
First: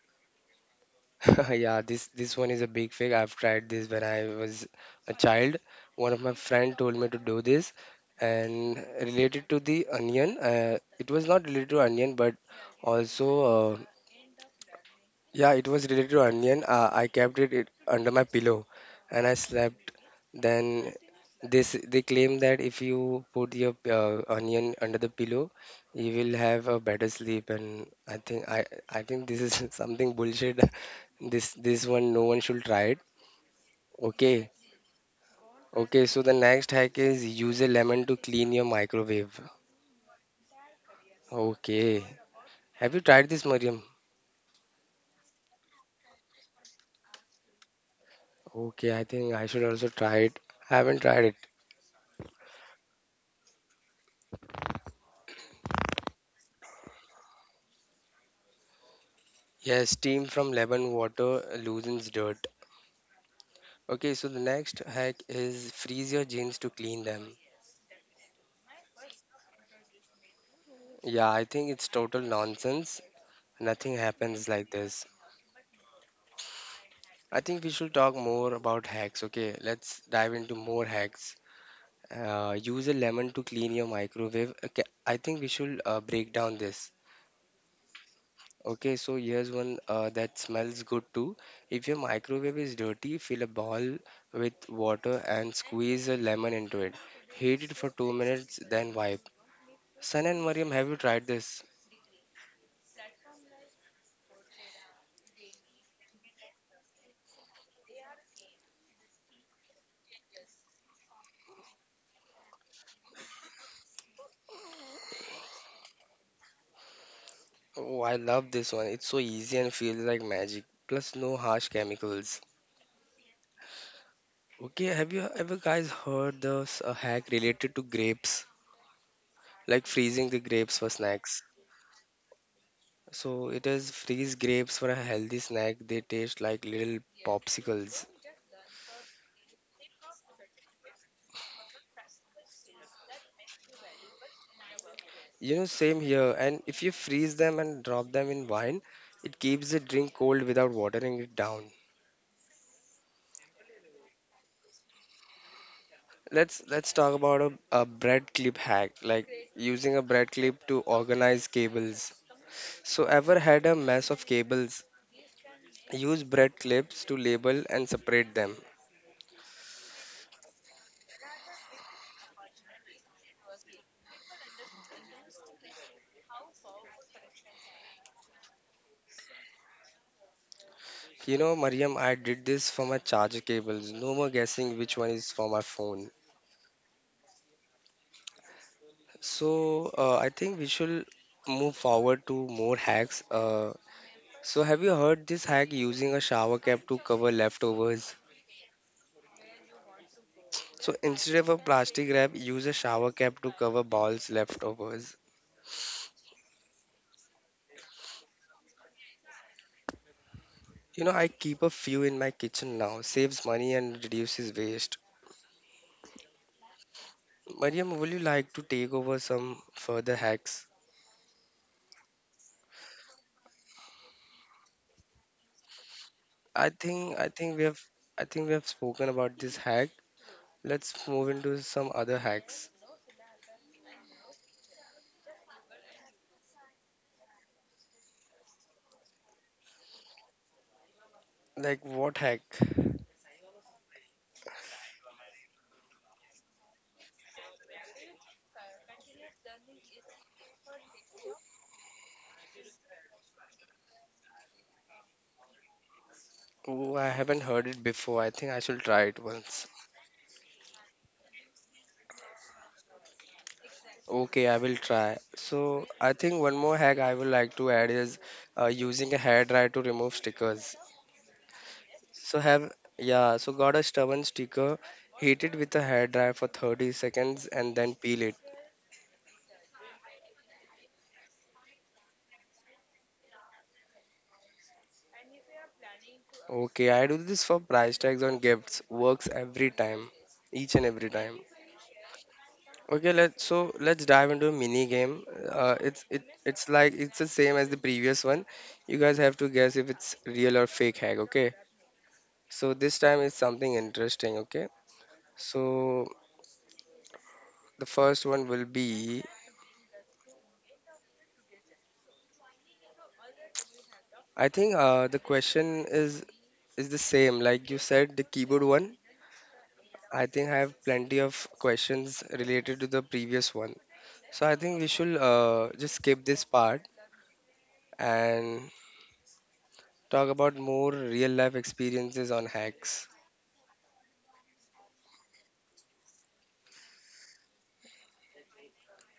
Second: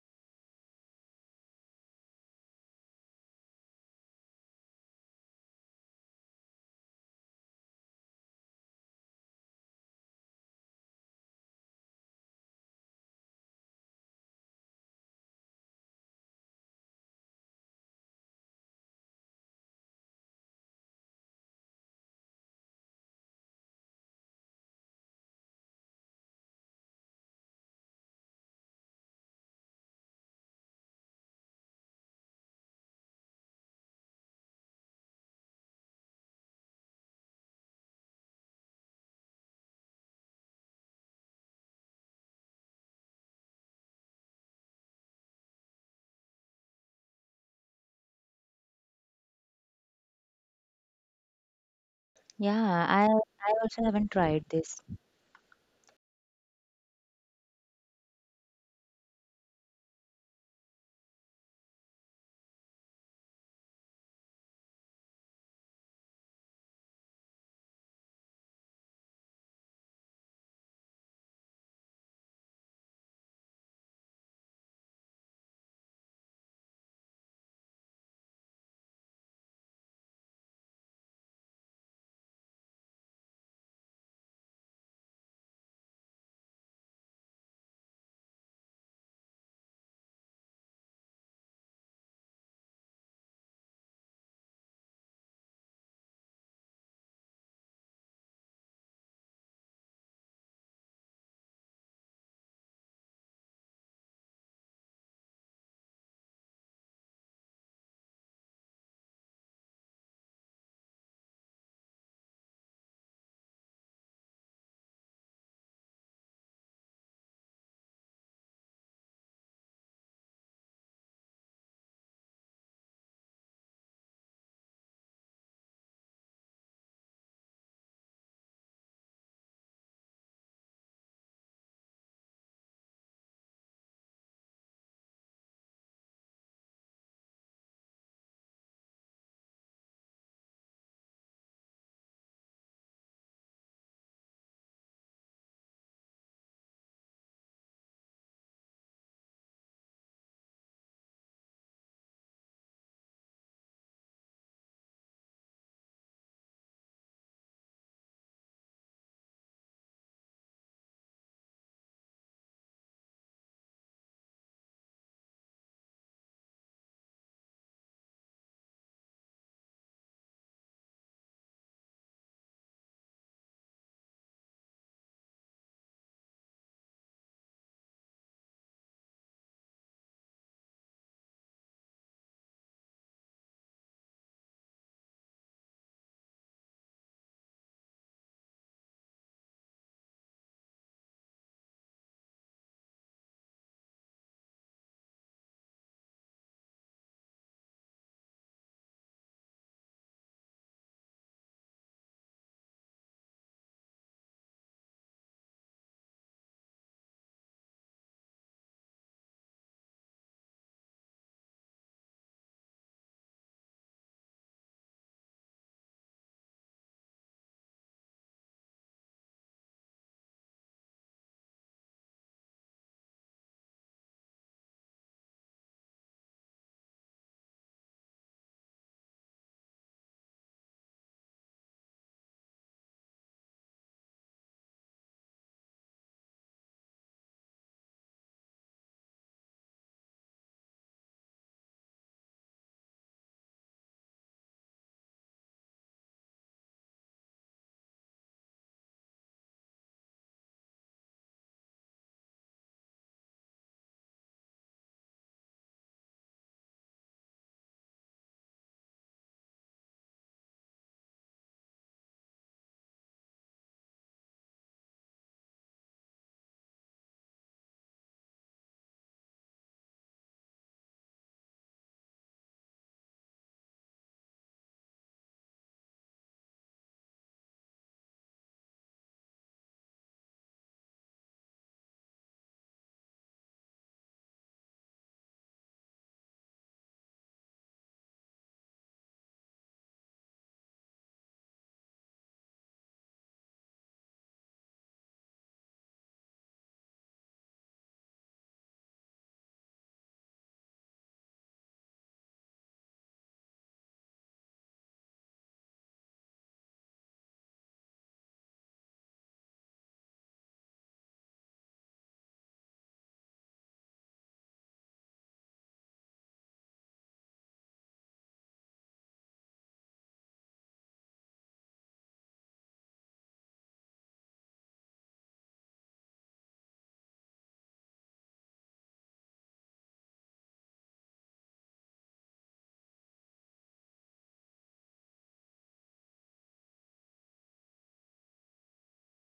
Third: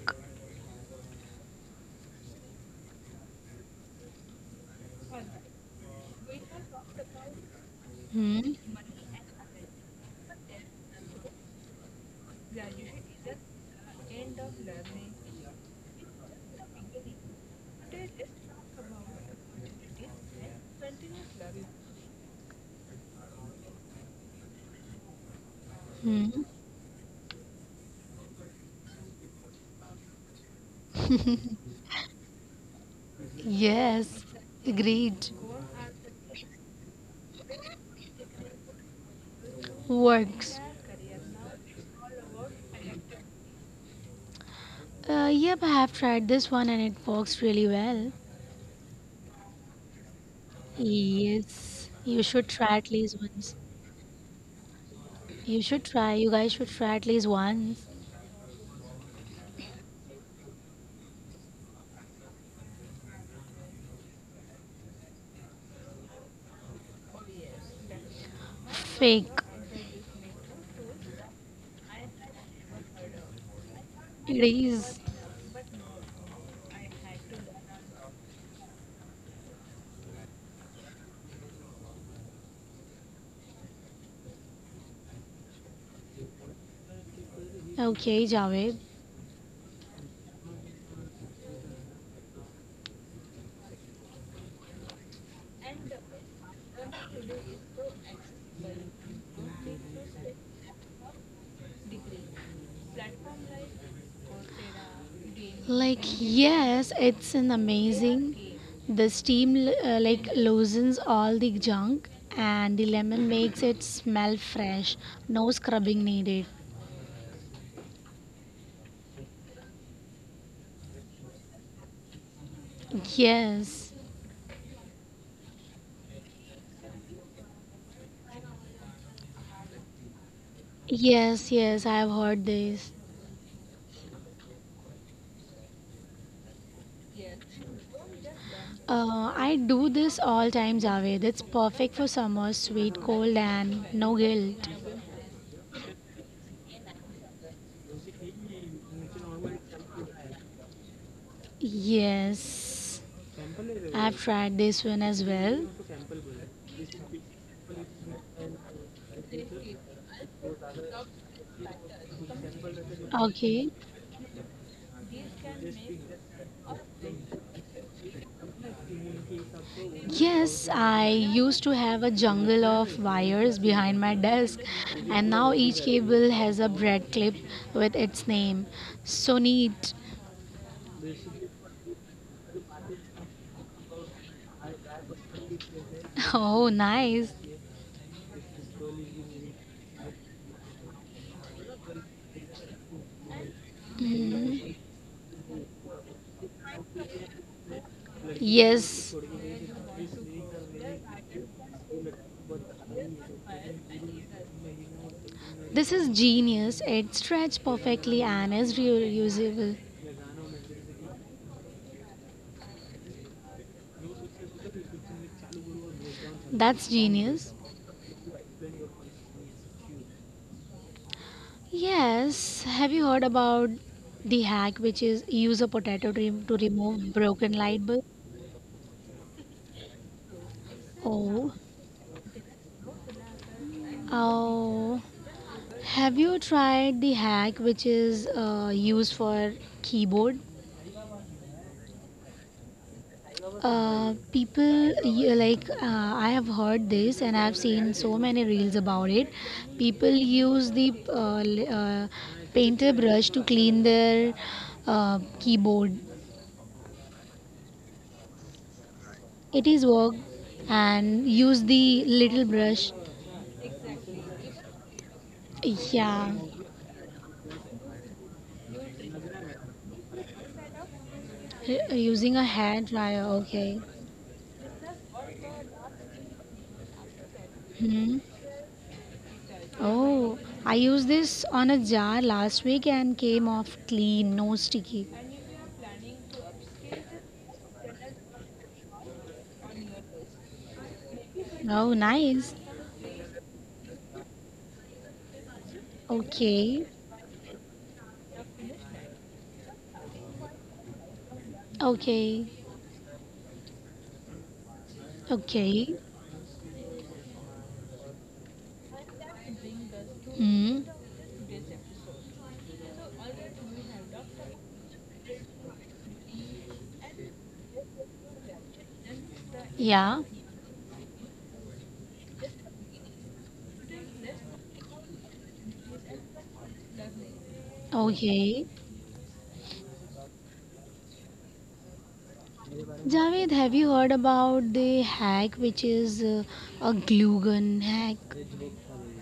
A: Yeah, this one is a big fake. I've tried this when I was a child. One of my friend told me to do this,
C: Hmm?
A: and related to the onion, it was not related to onion, but also yeah, it was related to onion. I kept it under my pillow and I slept. Then this they claim that if you put your onion under the pillow, you will
C: Hmm?
A: have a better sleep. And I think I think this is something bullshit. This this one no one should try it.
C: Yes,
A: Okay.
C: agreed.
A: Okay, so the next hack is use a lemon to clean your microwave.
C: Works.
A: Okay. Have you tried this, Mariam?
C: Yep, I have tried this one and it works really well.
A: Okay, I think I should also try it. I haven't tried it.
C: Yes, you should try
B: Yeah,
C: at least
B: I
C: once.
B: also haven't tried this.
C: You should try, you guys should try at least once.
A: Yes, steam from lemon water loosens dirt. Okay, so the next hack is freeze your jeans to clean them.
C: Fake.
A: Yeah, I think it's total nonsense. Nothing
C: It
A: happens like
C: is.
A: this. I think we should talk more about hacks. Okay, let's dive into more hacks. Use a lemon to clean your microwave. Okay, I think we should break down this.
C: Okay, Javed.
A: Okay, so here's one that smells good too. If your microwave is dirty, fill a bowl with water and squeeze a lemon into it. Heat it for 2 minutes, then wipe. Sun and Mariam, have you tried this?
C: Like, yes, it's an amazing. The steam loosens all the junk and the lemon makes it smell fresh. No scrubbing needed.
A: Oh, I love this one. It's so easy and feels like magic. Plus, no harsh chemicals.
C: Yes.
A: Okay, have you ever guys heard this hack related to grapes? Like freezing the grapes for snacks.
C: Yes, yes, I have heard this.
A: So it is freeze grapes for a healthy snack. They taste like little popsicles.
C: I do this all times, Javed. It's perfect for summer, sweet, cold, and no guilt.
A: You know, same here. And if you freeze them and drop them in wine, it keeps the drink cold without watering it down.
C: Yes, I've tried this one as well.
A: Let's talk about a bread clip hack, like using a bread clip to organize cables. So ever had
C: Okay.
A: a mess of cables? Use bread clips to label and separate them.
C: Yes, I used to have a jungle of wires behind my desk, and now each cable has a bread clip with its name. So neat.
A: You know, Mariam, I did this for my charger cables. No more guessing which one is for my phone.
C: Oh, nice.
A: So I think we should move forward to more hacks. So,
C: Mm.
A: have you heard this hack using a shower cap to cover leftovers?
C: Yes,
A: So, instead of a plastic wrap, use a shower cap to cover balls leftovers.
C: this is genius. It stretched perfectly and is reusable.
A: You know, I keep a few in my kitchen now, saves money and reduces waste.
C: That's genius.
A: Mariam, would you like to take over some further hacks?
C: Yes, have you heard about the hack which is use a potato to, to
A: I
C: remove
A: think I
C: broken
A: think we have
C: light bulb?
A: I think we have spoken about this hack. Let's move
C: Oh,
A: into some other hacks.
C: oh. Have you tried the hack which is used for keyboard?
A: Like what hack?
C: People you, like I have heard this and I've seen so many reels about it. People use the painter brush to clean their keyboard.
A: Oh, I haven't heard it before. I think I should try it
C: It
A: once.
C: is work and use the little brush.
A: Okay, I will try. So I
C: Yeah,
A: think one more hack I would like to add is using a hairdryer to remove stickers.
C: using
A: So
C: a
A: have
C: hair dryer.
A: Yeah, so got
C: Okay.
A: a stubborn sticker, heat it with a hairdryer for 30 seconds and then
C: Hmm.
A: peel it.
C: Oh, I used this on a jar last week and came off clean, no sticky.
A: Okay, I do this for price tags on gifts. Works every time, each and every time.
C: Oh, nice.
A: Okay, let's dive into a mini game. It's it it's
C: Okay,
A: like it's the same as the previous one. You guys have to guess if it's real or fake hack. Okay.
C: okay,
A: So this time is something interesting, okay? So
C: okay.
A: the first one will be,
C: Hmm.
A: I think the question is the same. Like you said, the keyboard one.
C: Yeah,
A: I think I have plenty of questions related to the previous one. So I think we should just skip this part
C: okay.
A: and talk about more real life experiences on hacks.
C: Javed, have you heard about the hack which is a glue gun hack?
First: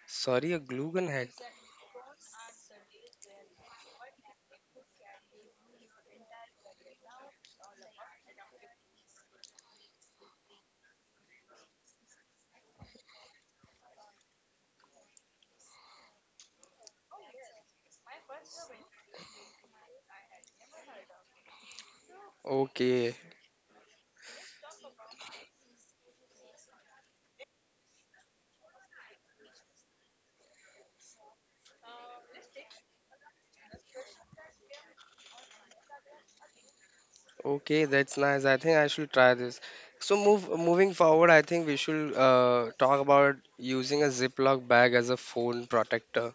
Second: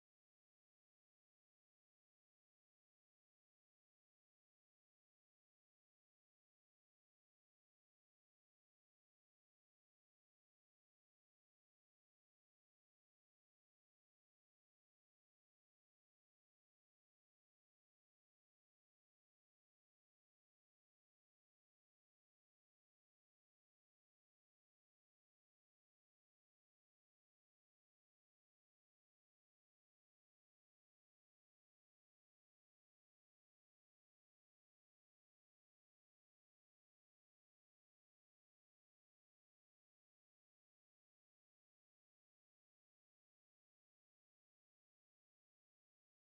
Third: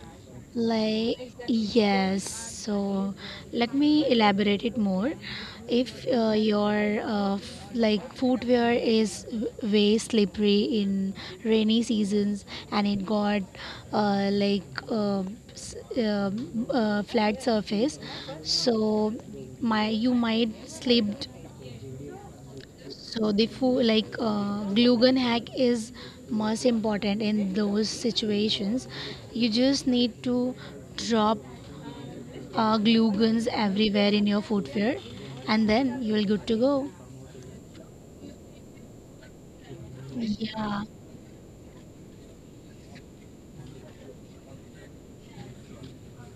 A: Sorry, a glue gun hack.
C: Like, yes, so let me elaborate it more. If your f- like footwear is way slippery in rainy seasons and it got uh, like uh, s- uh, flat surface, so my you might slipped.
A: Okay,
C: So the glue gun hack is most important in those situations. You just need to drop glue guns everywhere in your footwear, and then you will good to go.
A: okay, that's nice. I think I should try this. So move
C: Yeah.
A: moving forward, I think we should talk about using a Ziploc bag as a phone protector.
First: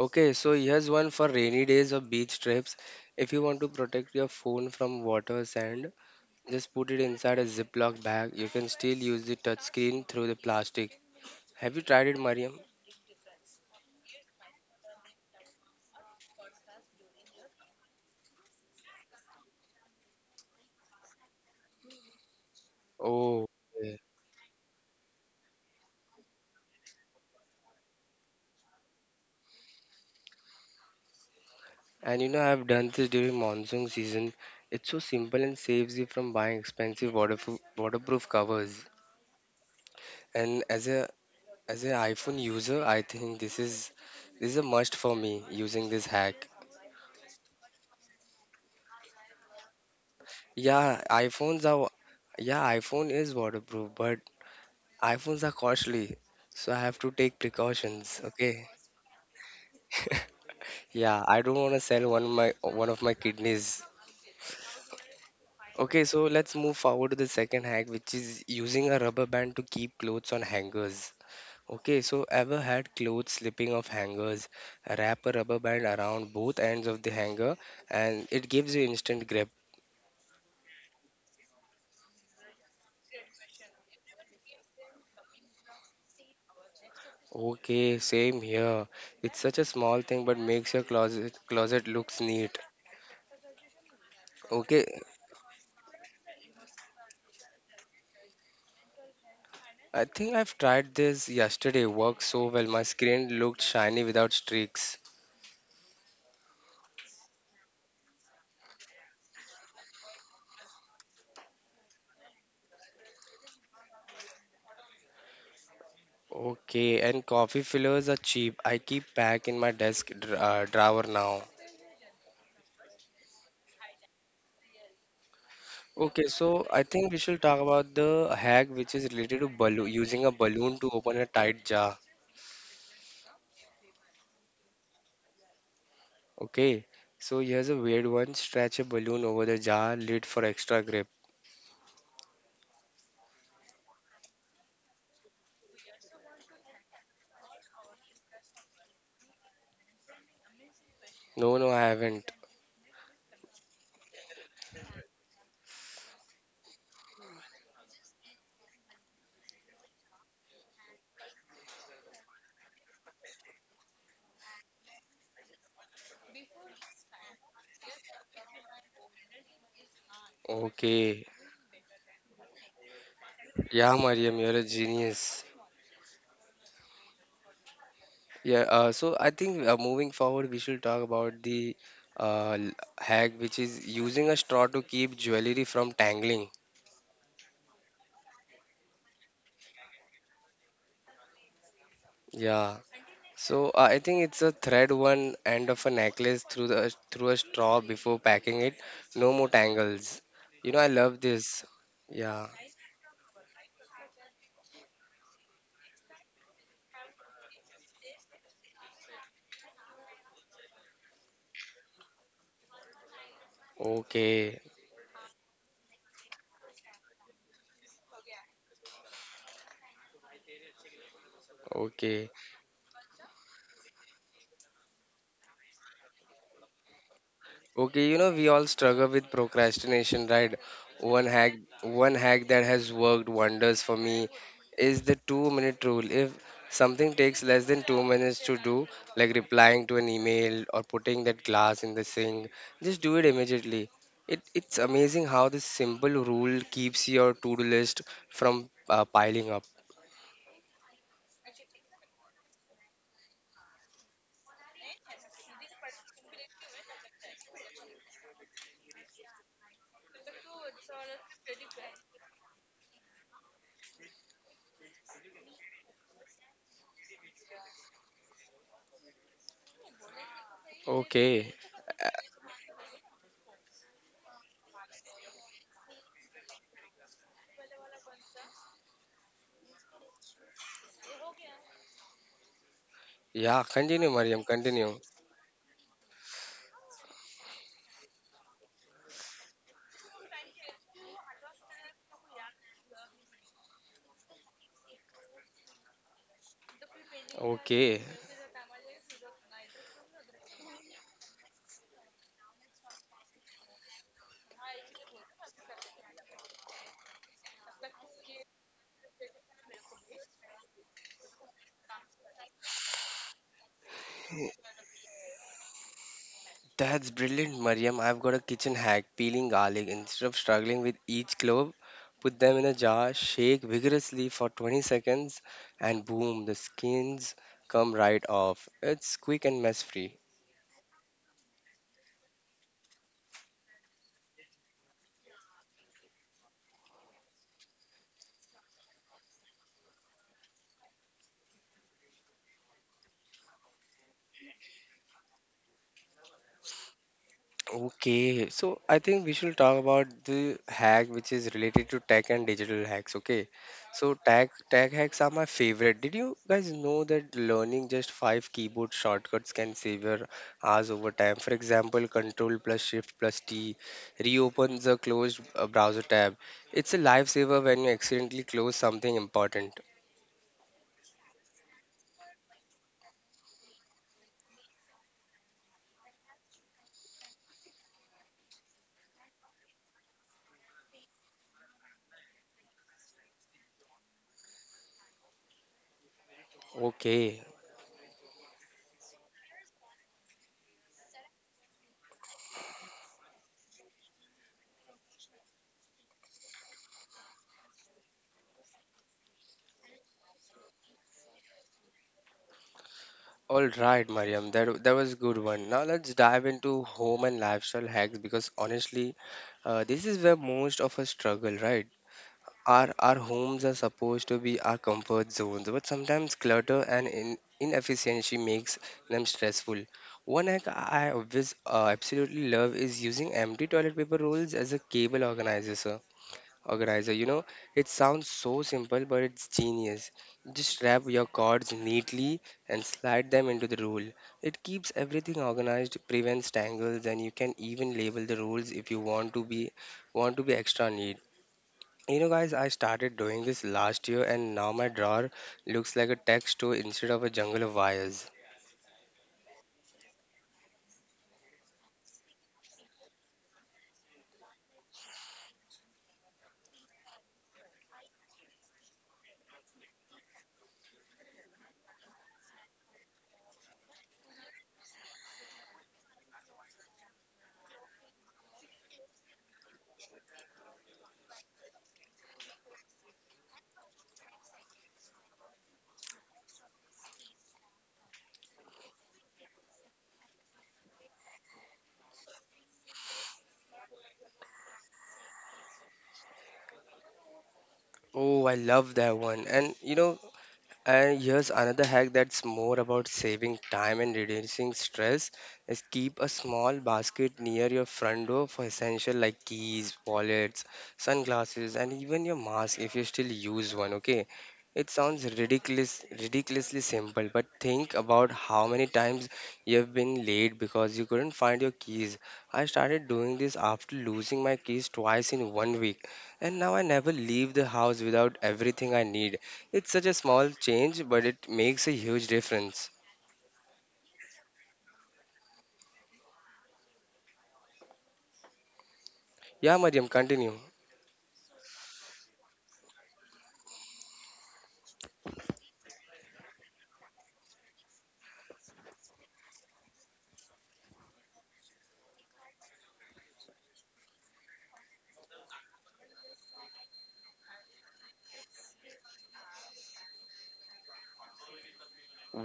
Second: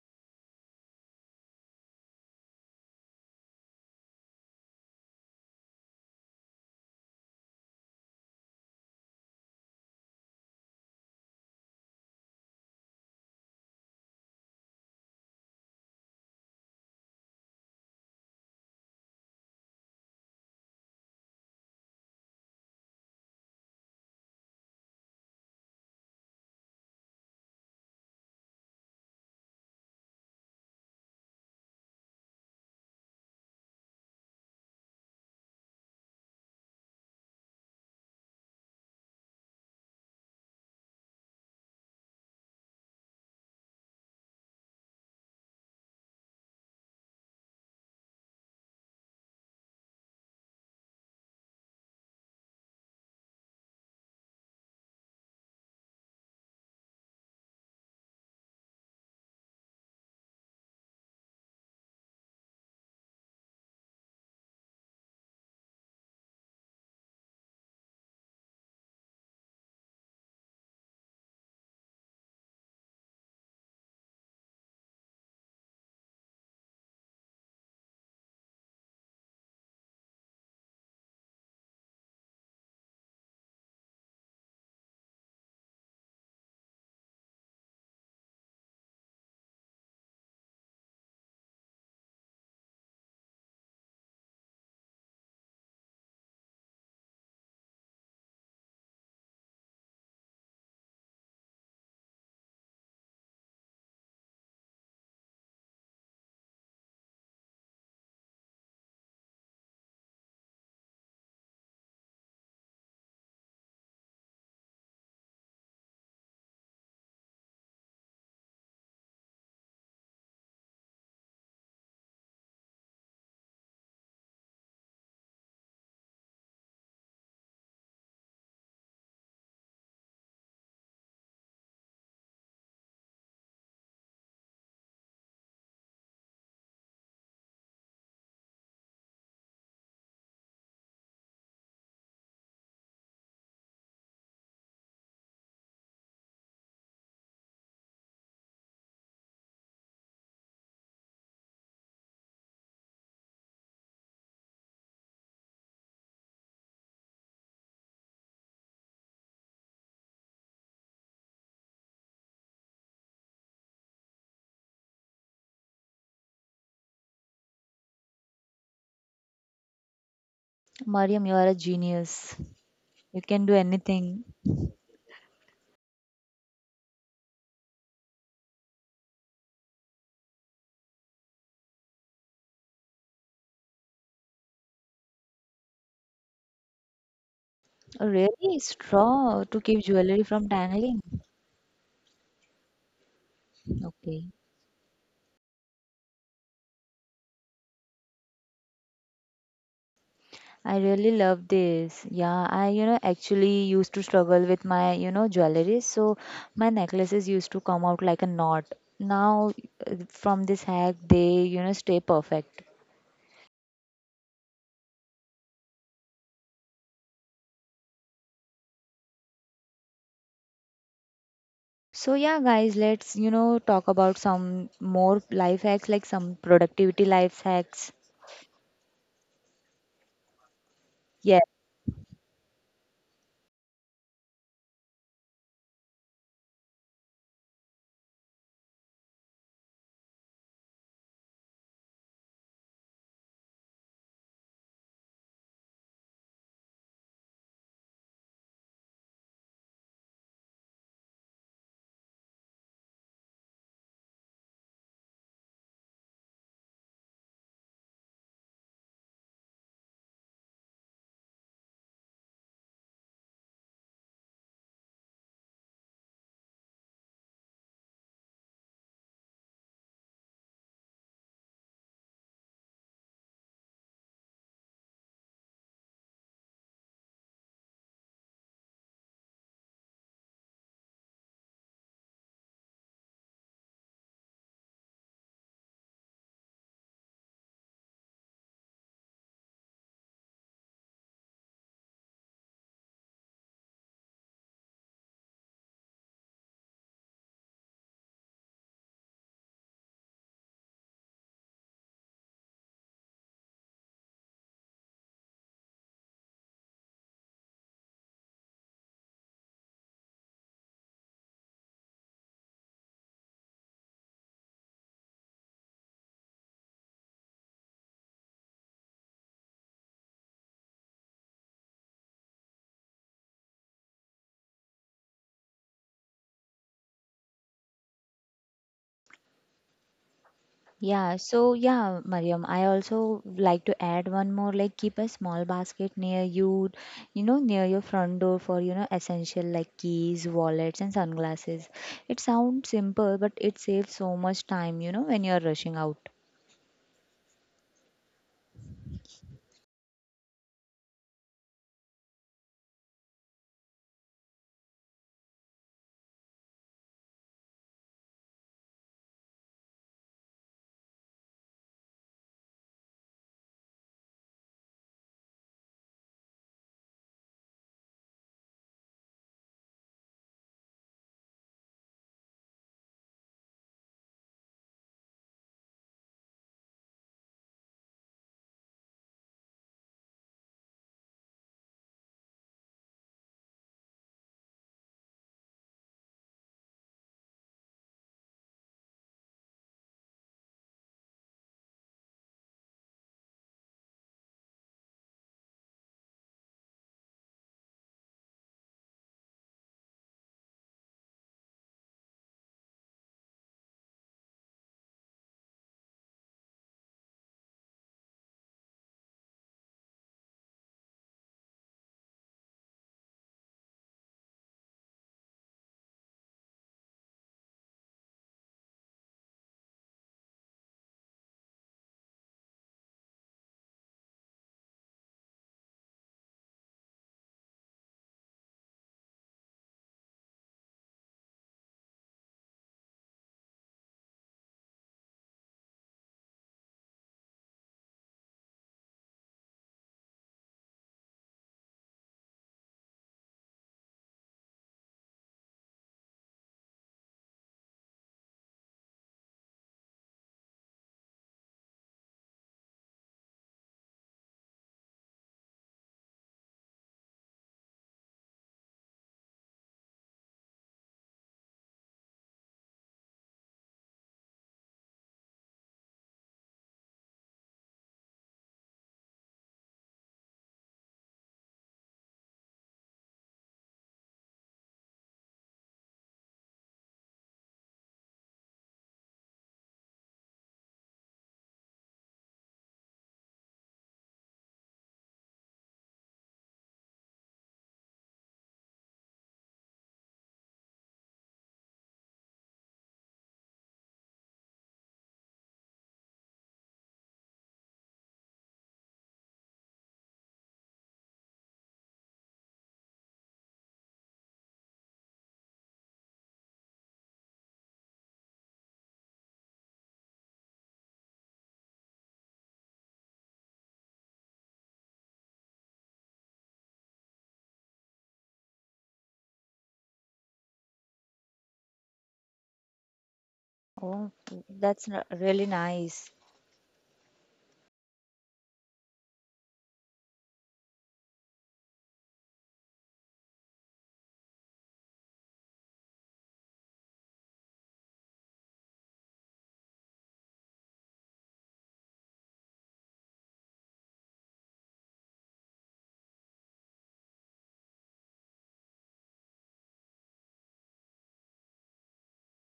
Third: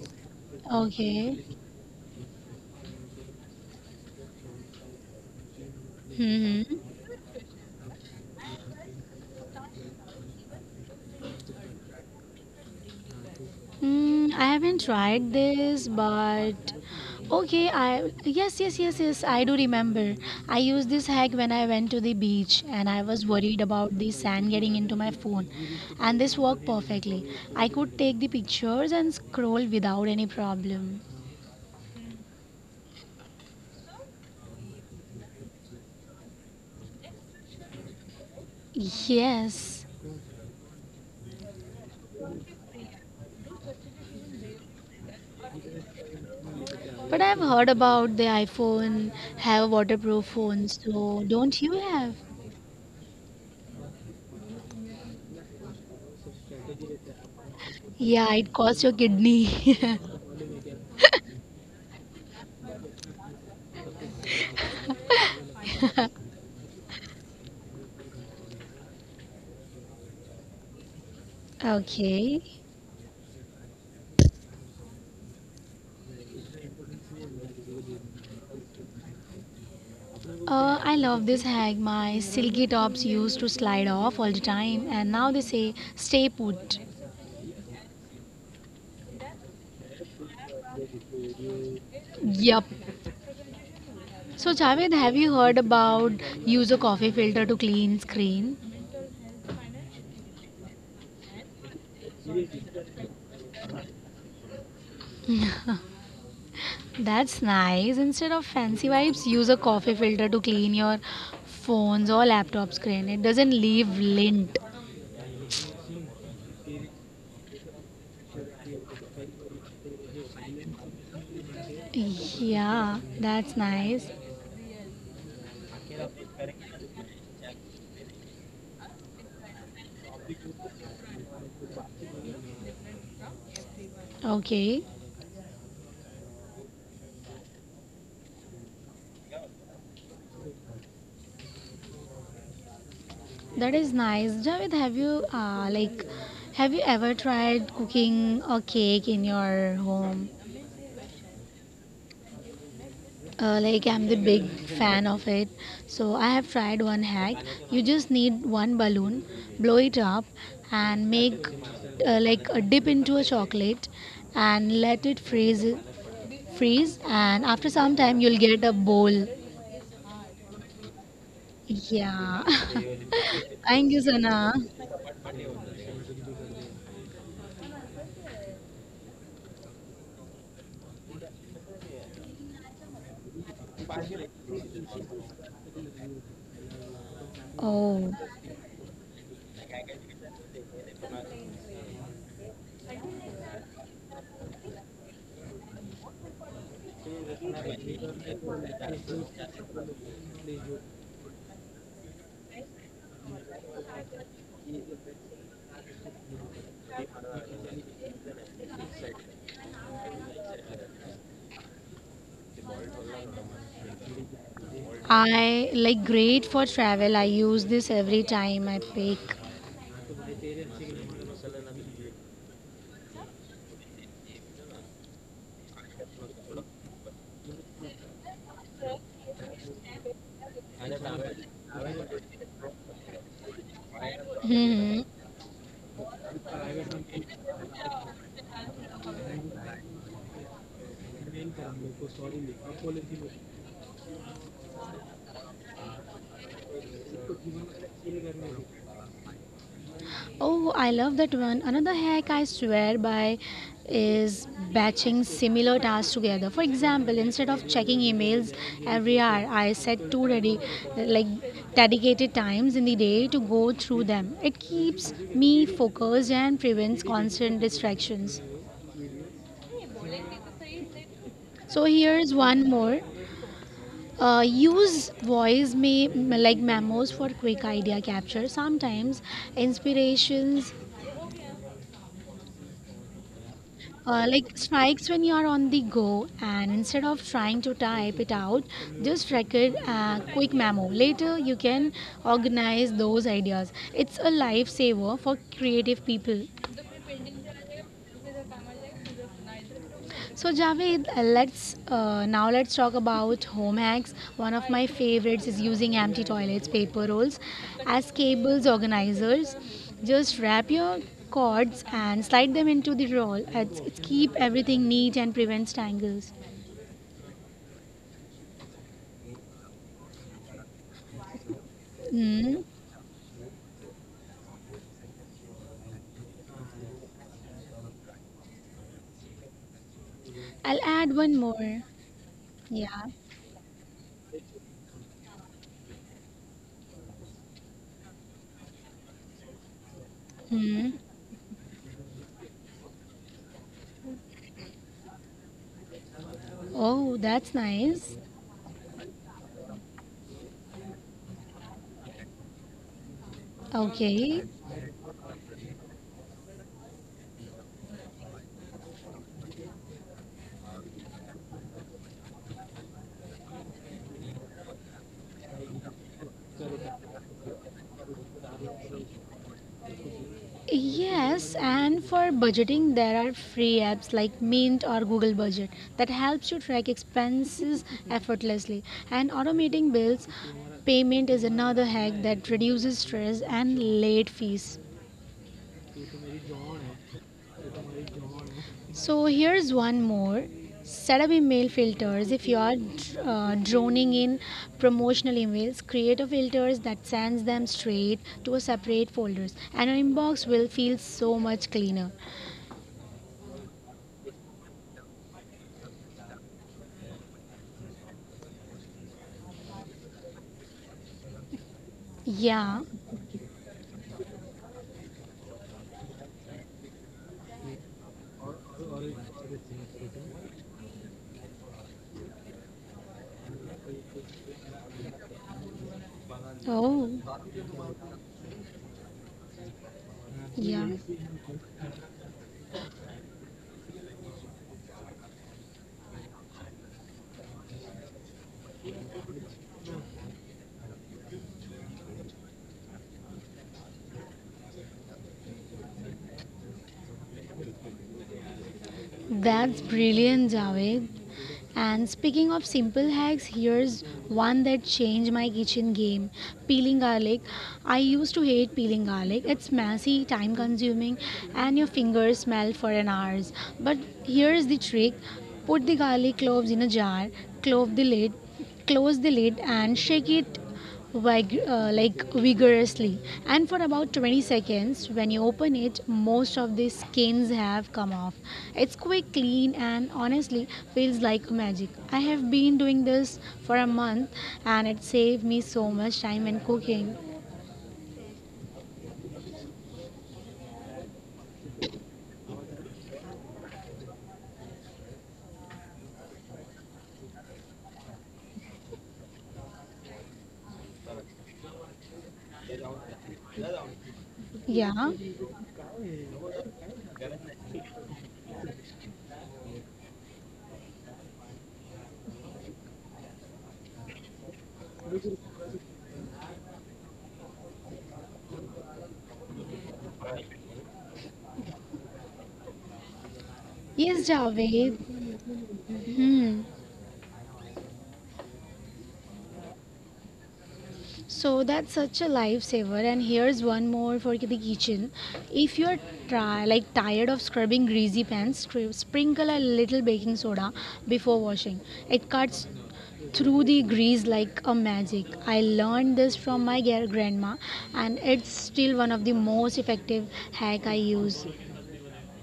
A: Okay, so here's one for
C: Okay.
A: rainy days or beach trips. If you want to protect your phone from water, sand,
C: Hmm.
A: just put it inside a Ziploc bag. You can still use the touchscreen through the plastic. Have you tried it, Mariam?
C: Mm, I haven't tried this, but okay. I yes, yes, yes, yes. I do remember. I used this hack when I went to the beach, and I was
A: Oh,
C: worried
A: yeah.
C: about the sand getting into my phone, and this worked perfectly. I could take the pictures and scroll without any problem.
A: And I've done this during monsoon season. It's so simple and saves you from buying expensive waterproof covers.
C: Yes.
A: And as a iPhone user, I think this is a must for me using this hack.
C: But I've heard about the iPhone have waterproof phones,
A: Yeah,
C: so don't you have?
A: iPhone is waterproof, but iPhones are costly, so I have to take precautions.
C: Yeah, it
A: Okay.
C: costs your kidney.
A: Yeah, I don't want to sell one of my kidneys. Okay, so let's move forward to the second hack, which is using a rubber band to keep clothes on hangers. Okay, so
C: Okay.
A: ever had clothes slipping off hangers? Wrap a rubber band around both ends of the hanger and it gives you instant grip.
C: I love this hack. My silky tops used to slide off all the time, and now they say stay put.
A: Okay, same here. It's such a small thing but makes your closet looks neat.
C: Yup. So,
A: Okay,
C: Javed, have you heard about use a coffee filter to clean screen?
A: I think I've tried this yesterday. Worked so well. My screen looked shiny without streaks.
C: That's nice. Instead of fancy wipes, use a coffee filter to clean your phone's or laptop screen. It doesn't leave lint.
A: Okay, and coffee fillers are cheap. I keep pack in my desk drawer now.
C: Yeah, that's nice.
A: Okay, so I think we should talk about the hack which is related to balloon using a balloon to open a tight jar.
C: Okay,
A: Okay, so here's a weird one. Stretch a balloon over the jar lid for extra grip.
C: that is nice. Javed, have you ever tried cooking a cake in your home?
A: No, no, I haven't.
C: I'm the big fan of it, so I have tried one hack. You just need one balloon, blow it up and make a dip into a chocolate and let it freeze, and after some time you'll get a bowl.
A: Okay,
B: Mariam, you are a genius.
C: Yeah.
B: You can do
C: Thank
A: yeah,
C: you,
B: anything.
A: Mariam, you're
C: Sana.
A: a genius. Yeah, so I think moving forward, we should talk about the uh, l- hack which is using a straw to keep jewelry from tangling.
B: Oh,
C: Oh,
B: really? Straw to keep jewelry from tangling?
A: Yeah, so I think
B: Okay.
A: it's a thread one end of a necklace through a straw before packing it. No more tangles. You know
B: I
A: I
B: really
A: love
B: love
A: this.
B: this.
A: Yeah.
B: Yeah, I, actually used to struggle with my, jewelry. So my necklaces used to come out like a knot. Now, from this hack, they, stay perfect.
A: Okay.
C: I like great for travel, I use this every time I bake.
B: So
A: Okay.
B: yeah, guys, let's, talk about some more life hacks, like some productivity life hacks.
A: Okay, we all struggle with procrastination, right? One hack, one hack that has worked wonders for me is
C: Hmm.
A: the 2 minute rule. If something takes less than 2 minutes to do, like replying to an email or putting that glass in the sink, just do it immediately. It's amazing how this simple rule keeps your to-do list from piling up.
C: Oh, I love that one. Another hack I swear by is batching similar tasks together. For example, instead of checking emails every hour, I set two ready, like dedicated times in the day to go through them. It keeps me focused and prevents constant distractions.
A: Okay.
C: So here's one more. Use voice may like memos for quick idea capture. Sometimes inspirations
A: Yeah, continue,
C: Uh,
A: Mariam,
C: like
A: continue.
C: strikes when you are on the go, and instead of trying to type it out, just record a quick memo. Later you can organize those ideas. It's a lifesaver for creative people.
A: Okay.
C: So Javed, let's now let's talk about home hacks. One of my favorites is using empty toilets paper rolls as cables organizers. Just wrap your cords and slide them into the roll. It's keep everything neat and prevents tangles.
A: That's brilliant, Mariam. I've got a kitchen hack peeling garlic. Instead of struggling with each clove, put them in
C: Hmm?
A: a jar, shake vigorously for 20 seconds, and boom, the skins come right off. It's quick and mess free.
C: I'll
B: Yeah,
C: add one
B: so
C: more.
B: yeah, Mariam, I
C: Yeah.
B: also like to add one more like keep a small basket near you, near your front door for, essential like keys, wallets, and
C: Hmm.
B: sunglasses. It sounds simple, but it saves so much time, when you're rushing out.
C: Oh, that's nice.
A: Okay, so I think we should talk about the hack which is related to tech and digital hacks. Okay, so
C: Okay.
A: tech hacks are my favorite. Did you guys know that learning just five keyboard shortcuts can save your hours over time? For example, Control plus Shift plus T reopens a closed browser tab. It's a lifesaver when you accidentally close something important.
C: Yes, and for budgeting, there are free apps like Mint or Google Budget that helps you track expenses effortlessly. And automating bills payment is another hack that reduces stress and late fees.
A: Okay,
C: So here's one more. Set up email filters. If you are droning in promotional emails, create a filters that sends them straight to a separate folders, and your inbox will feel so much cleaner.
A: All right, Mariam, that was a good one. Now let's dive into home and lifestyle hacks because honestly, this is where most of us struggle, right?
C: Yeah.
A: Our homes are supposed to be our comfort zones, but sometimes clutter and inefficiency makes them stressful. One hack I always absolutely love is using empty toilet paper rolls as a cable organizer.
C: Oh.
A: You know, it sounds so simple, but it's genius. Just
C: Yeah.
A: wrap your cords neatly and slide them into the rule. It keeps everything organized, prevents tangles, and you can even label the rules if you want to be extra neat. You know, guys, I started doing this last year, and now my drawer looks like a tech store instead of a jungle of wires.
C: That's brilliant, Javed. And speaking of simple hacks, here's one that changed my kitchen game: peeling garlic. I used to hate peeling garlic. It's messy, time consuming, and your fingers smell for an hours. But here's the trick: put the garlic cloves in a jar, clove the lid, close the lid, and shake it vigorously, and for about 20 seconds. When you open it, most of the skins have come off. It's quick, clean, and honestly feels like magic. I have been doing this for a month, and it saved me so much time in cooking.
A: Oh, I love that one. And here's another hack that's more about saving time and reducing stress is keep a small basket near your front door for essential like keys, wallets, sunglasses, and even your mask if you still use one, okay? It
C: Yeah.
A: sounds ridiculously simple, but think about how many times you've been late because you couldn't find your keys. I started doing this after losing my keys twice in one week, and now I never leave the house without everything I need. It's such a small change, but it makes a huge difference.
B: Oh,
C: Yes,
B: that's
C: Javed.
B: really nice.
C: Hmm.
A: Yeah, Mariam, continue.
C: So that's such a lifesaver. And here's one more for the kitchen. If you're try, like tired of scrubbing greasy pans, sprinkle a little baking soda before washing. It cuts through the grease like a magic. I learned this from my grandma, and it's still one of the most effective hack I use.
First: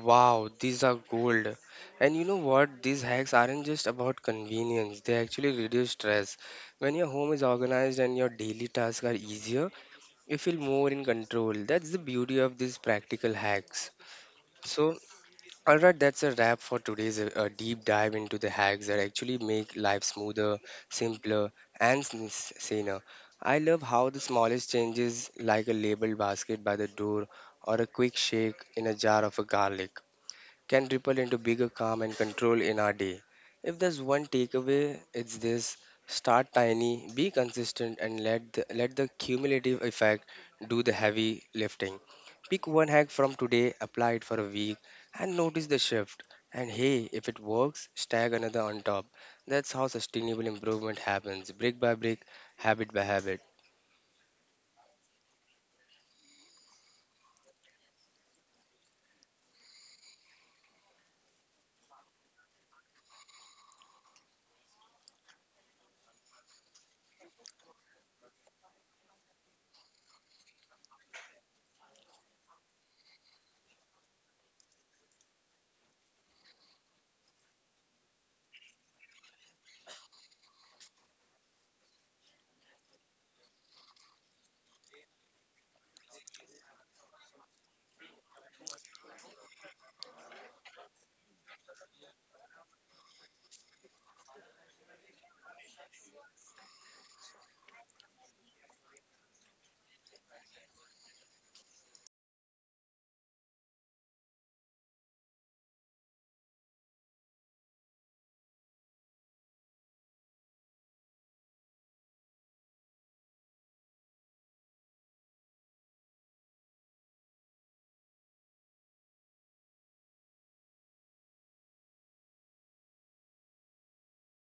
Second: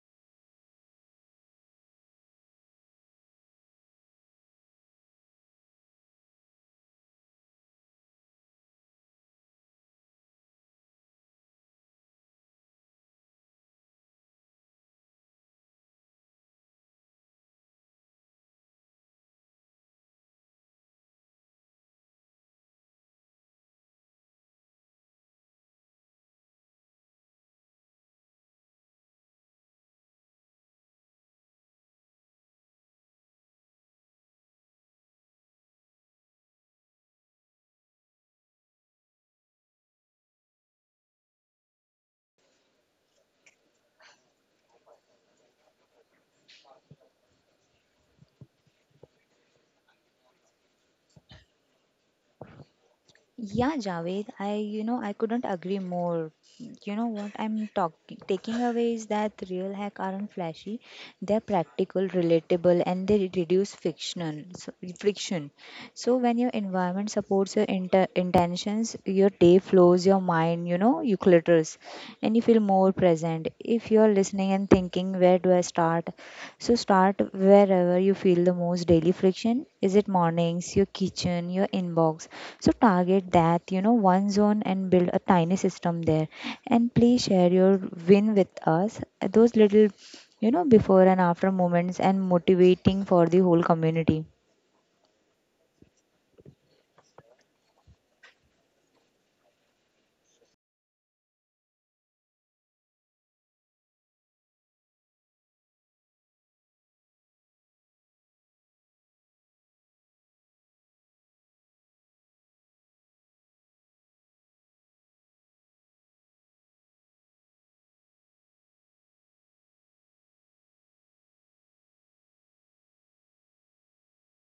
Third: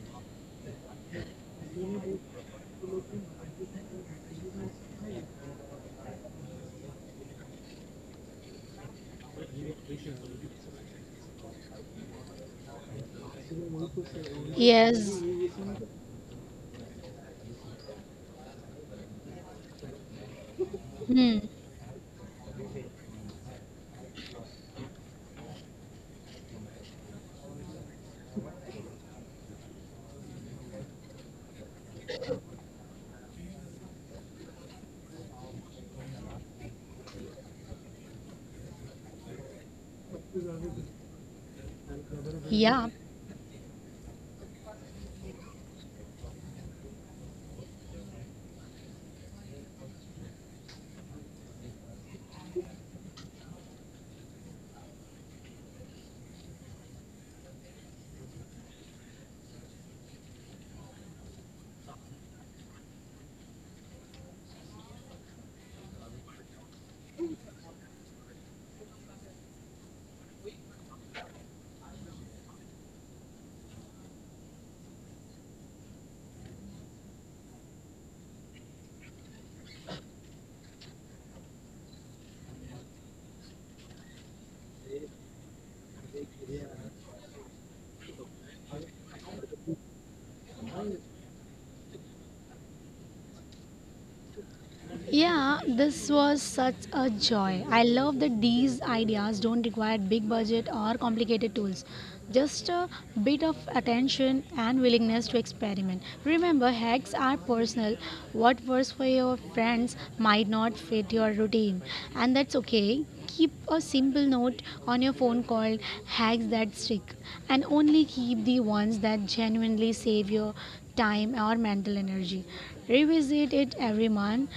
A: Wow, these are gold. And you know what? These hacks aren't just about convenience, they actually reduce stress. When your home is organized and your daily tasks are easier, you feel more in control. That's the beauty of these practical hacks. So,
C: Yes.
A: All right, that's a wrap for today's deep dive into the hacks that actually make life smoother,
C: Hmm.
A: simpler, and saner. I love how the smallest changes, like a labeled basket by the door or a quick shake in a jar of a garlic, can ripple into bigger calm and control in our day. If there's one takeaway, it's this start tiny, be consistent, and let the cumulative effect do the heavy lifting. Pick one
C: Yeah.
A: hack from today, apply it for a week, and notice the shift. And hey, if it works, stack another on top. That's how sustainable improvement happens, brick by brick, habit by habit.
B: Yeah, Javed, I couldn't agree more. You know what I'm talking taking away is that real hack aren't flashy. They're practical, relatable, and they reduce friction. So when your environment supports your intentions, your day flows, your mind, you clutters, and you feel more present. If you're listening and thinking, where do I start? So start wherever you feel the most daily friction. Is it mornings, your kitchen, your inbox? So target that, one zone and build a tiny system there. And please share your win with us. Those little, before and after moments and motivating for the whole community.
C: Yeah, this was such a joy. I love that these ideas don't require big budget or complicated tools. Just a bit of attention and willingness to experiment. Remember, hacks are personal. What works for your friends might not fit your routine, and that's okay. Keep a simple note on your phone called Hacks That Stick, and only keep the ones that genuinely save your time or mental energy. Revisit it every month,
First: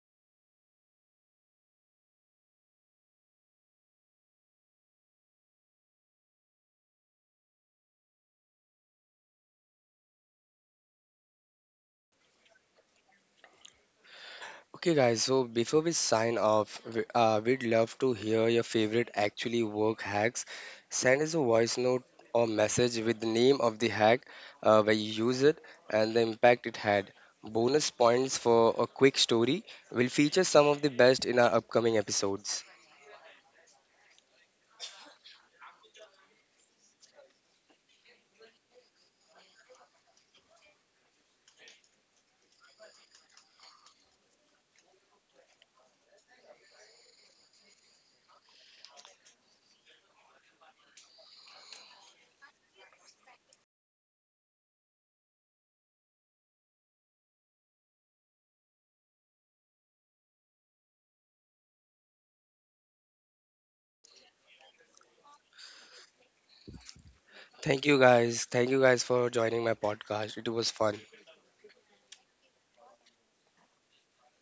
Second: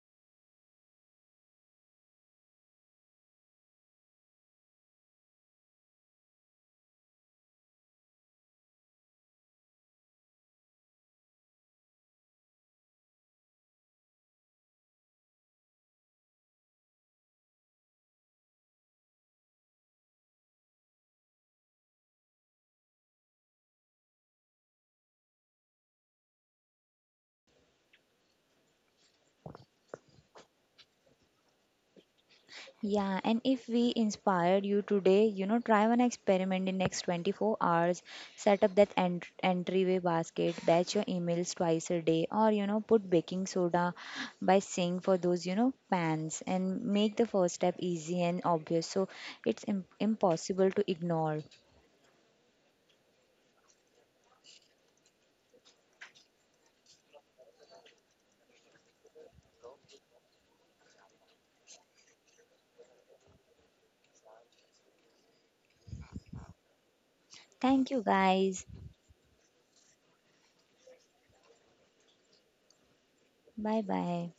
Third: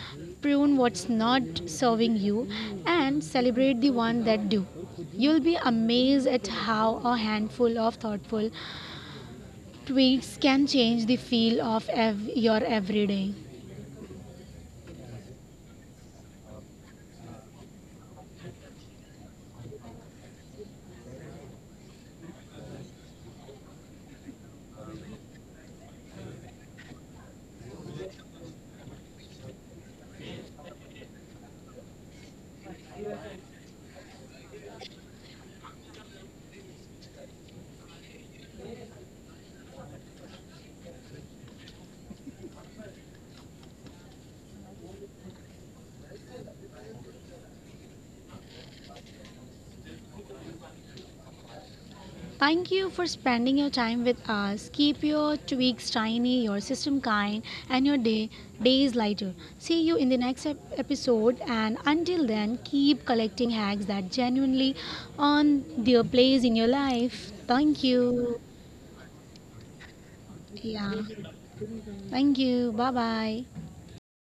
C: prune what's not serving you, and celebrate the ones that do. You'll be amazed at how a handful of thoughtful tweaks can change the feel of your everyday.
A: Okay, guys, so before we sign off, we'd love to hear your favorite actually work hacks. Send us a voice note or message with the name of the hack, where you use it, and the impact it had. Bonus points for a quick story. We'll feature some of the best in our upcoming episodes.
B: Yeah, and if we inspired you today, try one experiment in next 24 hours. Set up that entryway basket, batch your emails twice a day, or put baking soda by sink for those pans, and make the first step easy and obvious. So it's impossible to ignore.
C: Thank you for spending your time with us. Keep your tweaks shiny, your system kind, and your days lighter. See you in the next episode, and until then, keep collecting hacks that genuinely earn their place in your life. Thank
A: Thank
B: Thank
A: you,
B: you
C: you.
A: guys.
B: guys.
A: Thank you, guys, for joining my podcast. It was
C: Yeah.
A: fun.
C: Thank you. Bye bye.
B: Bye bye.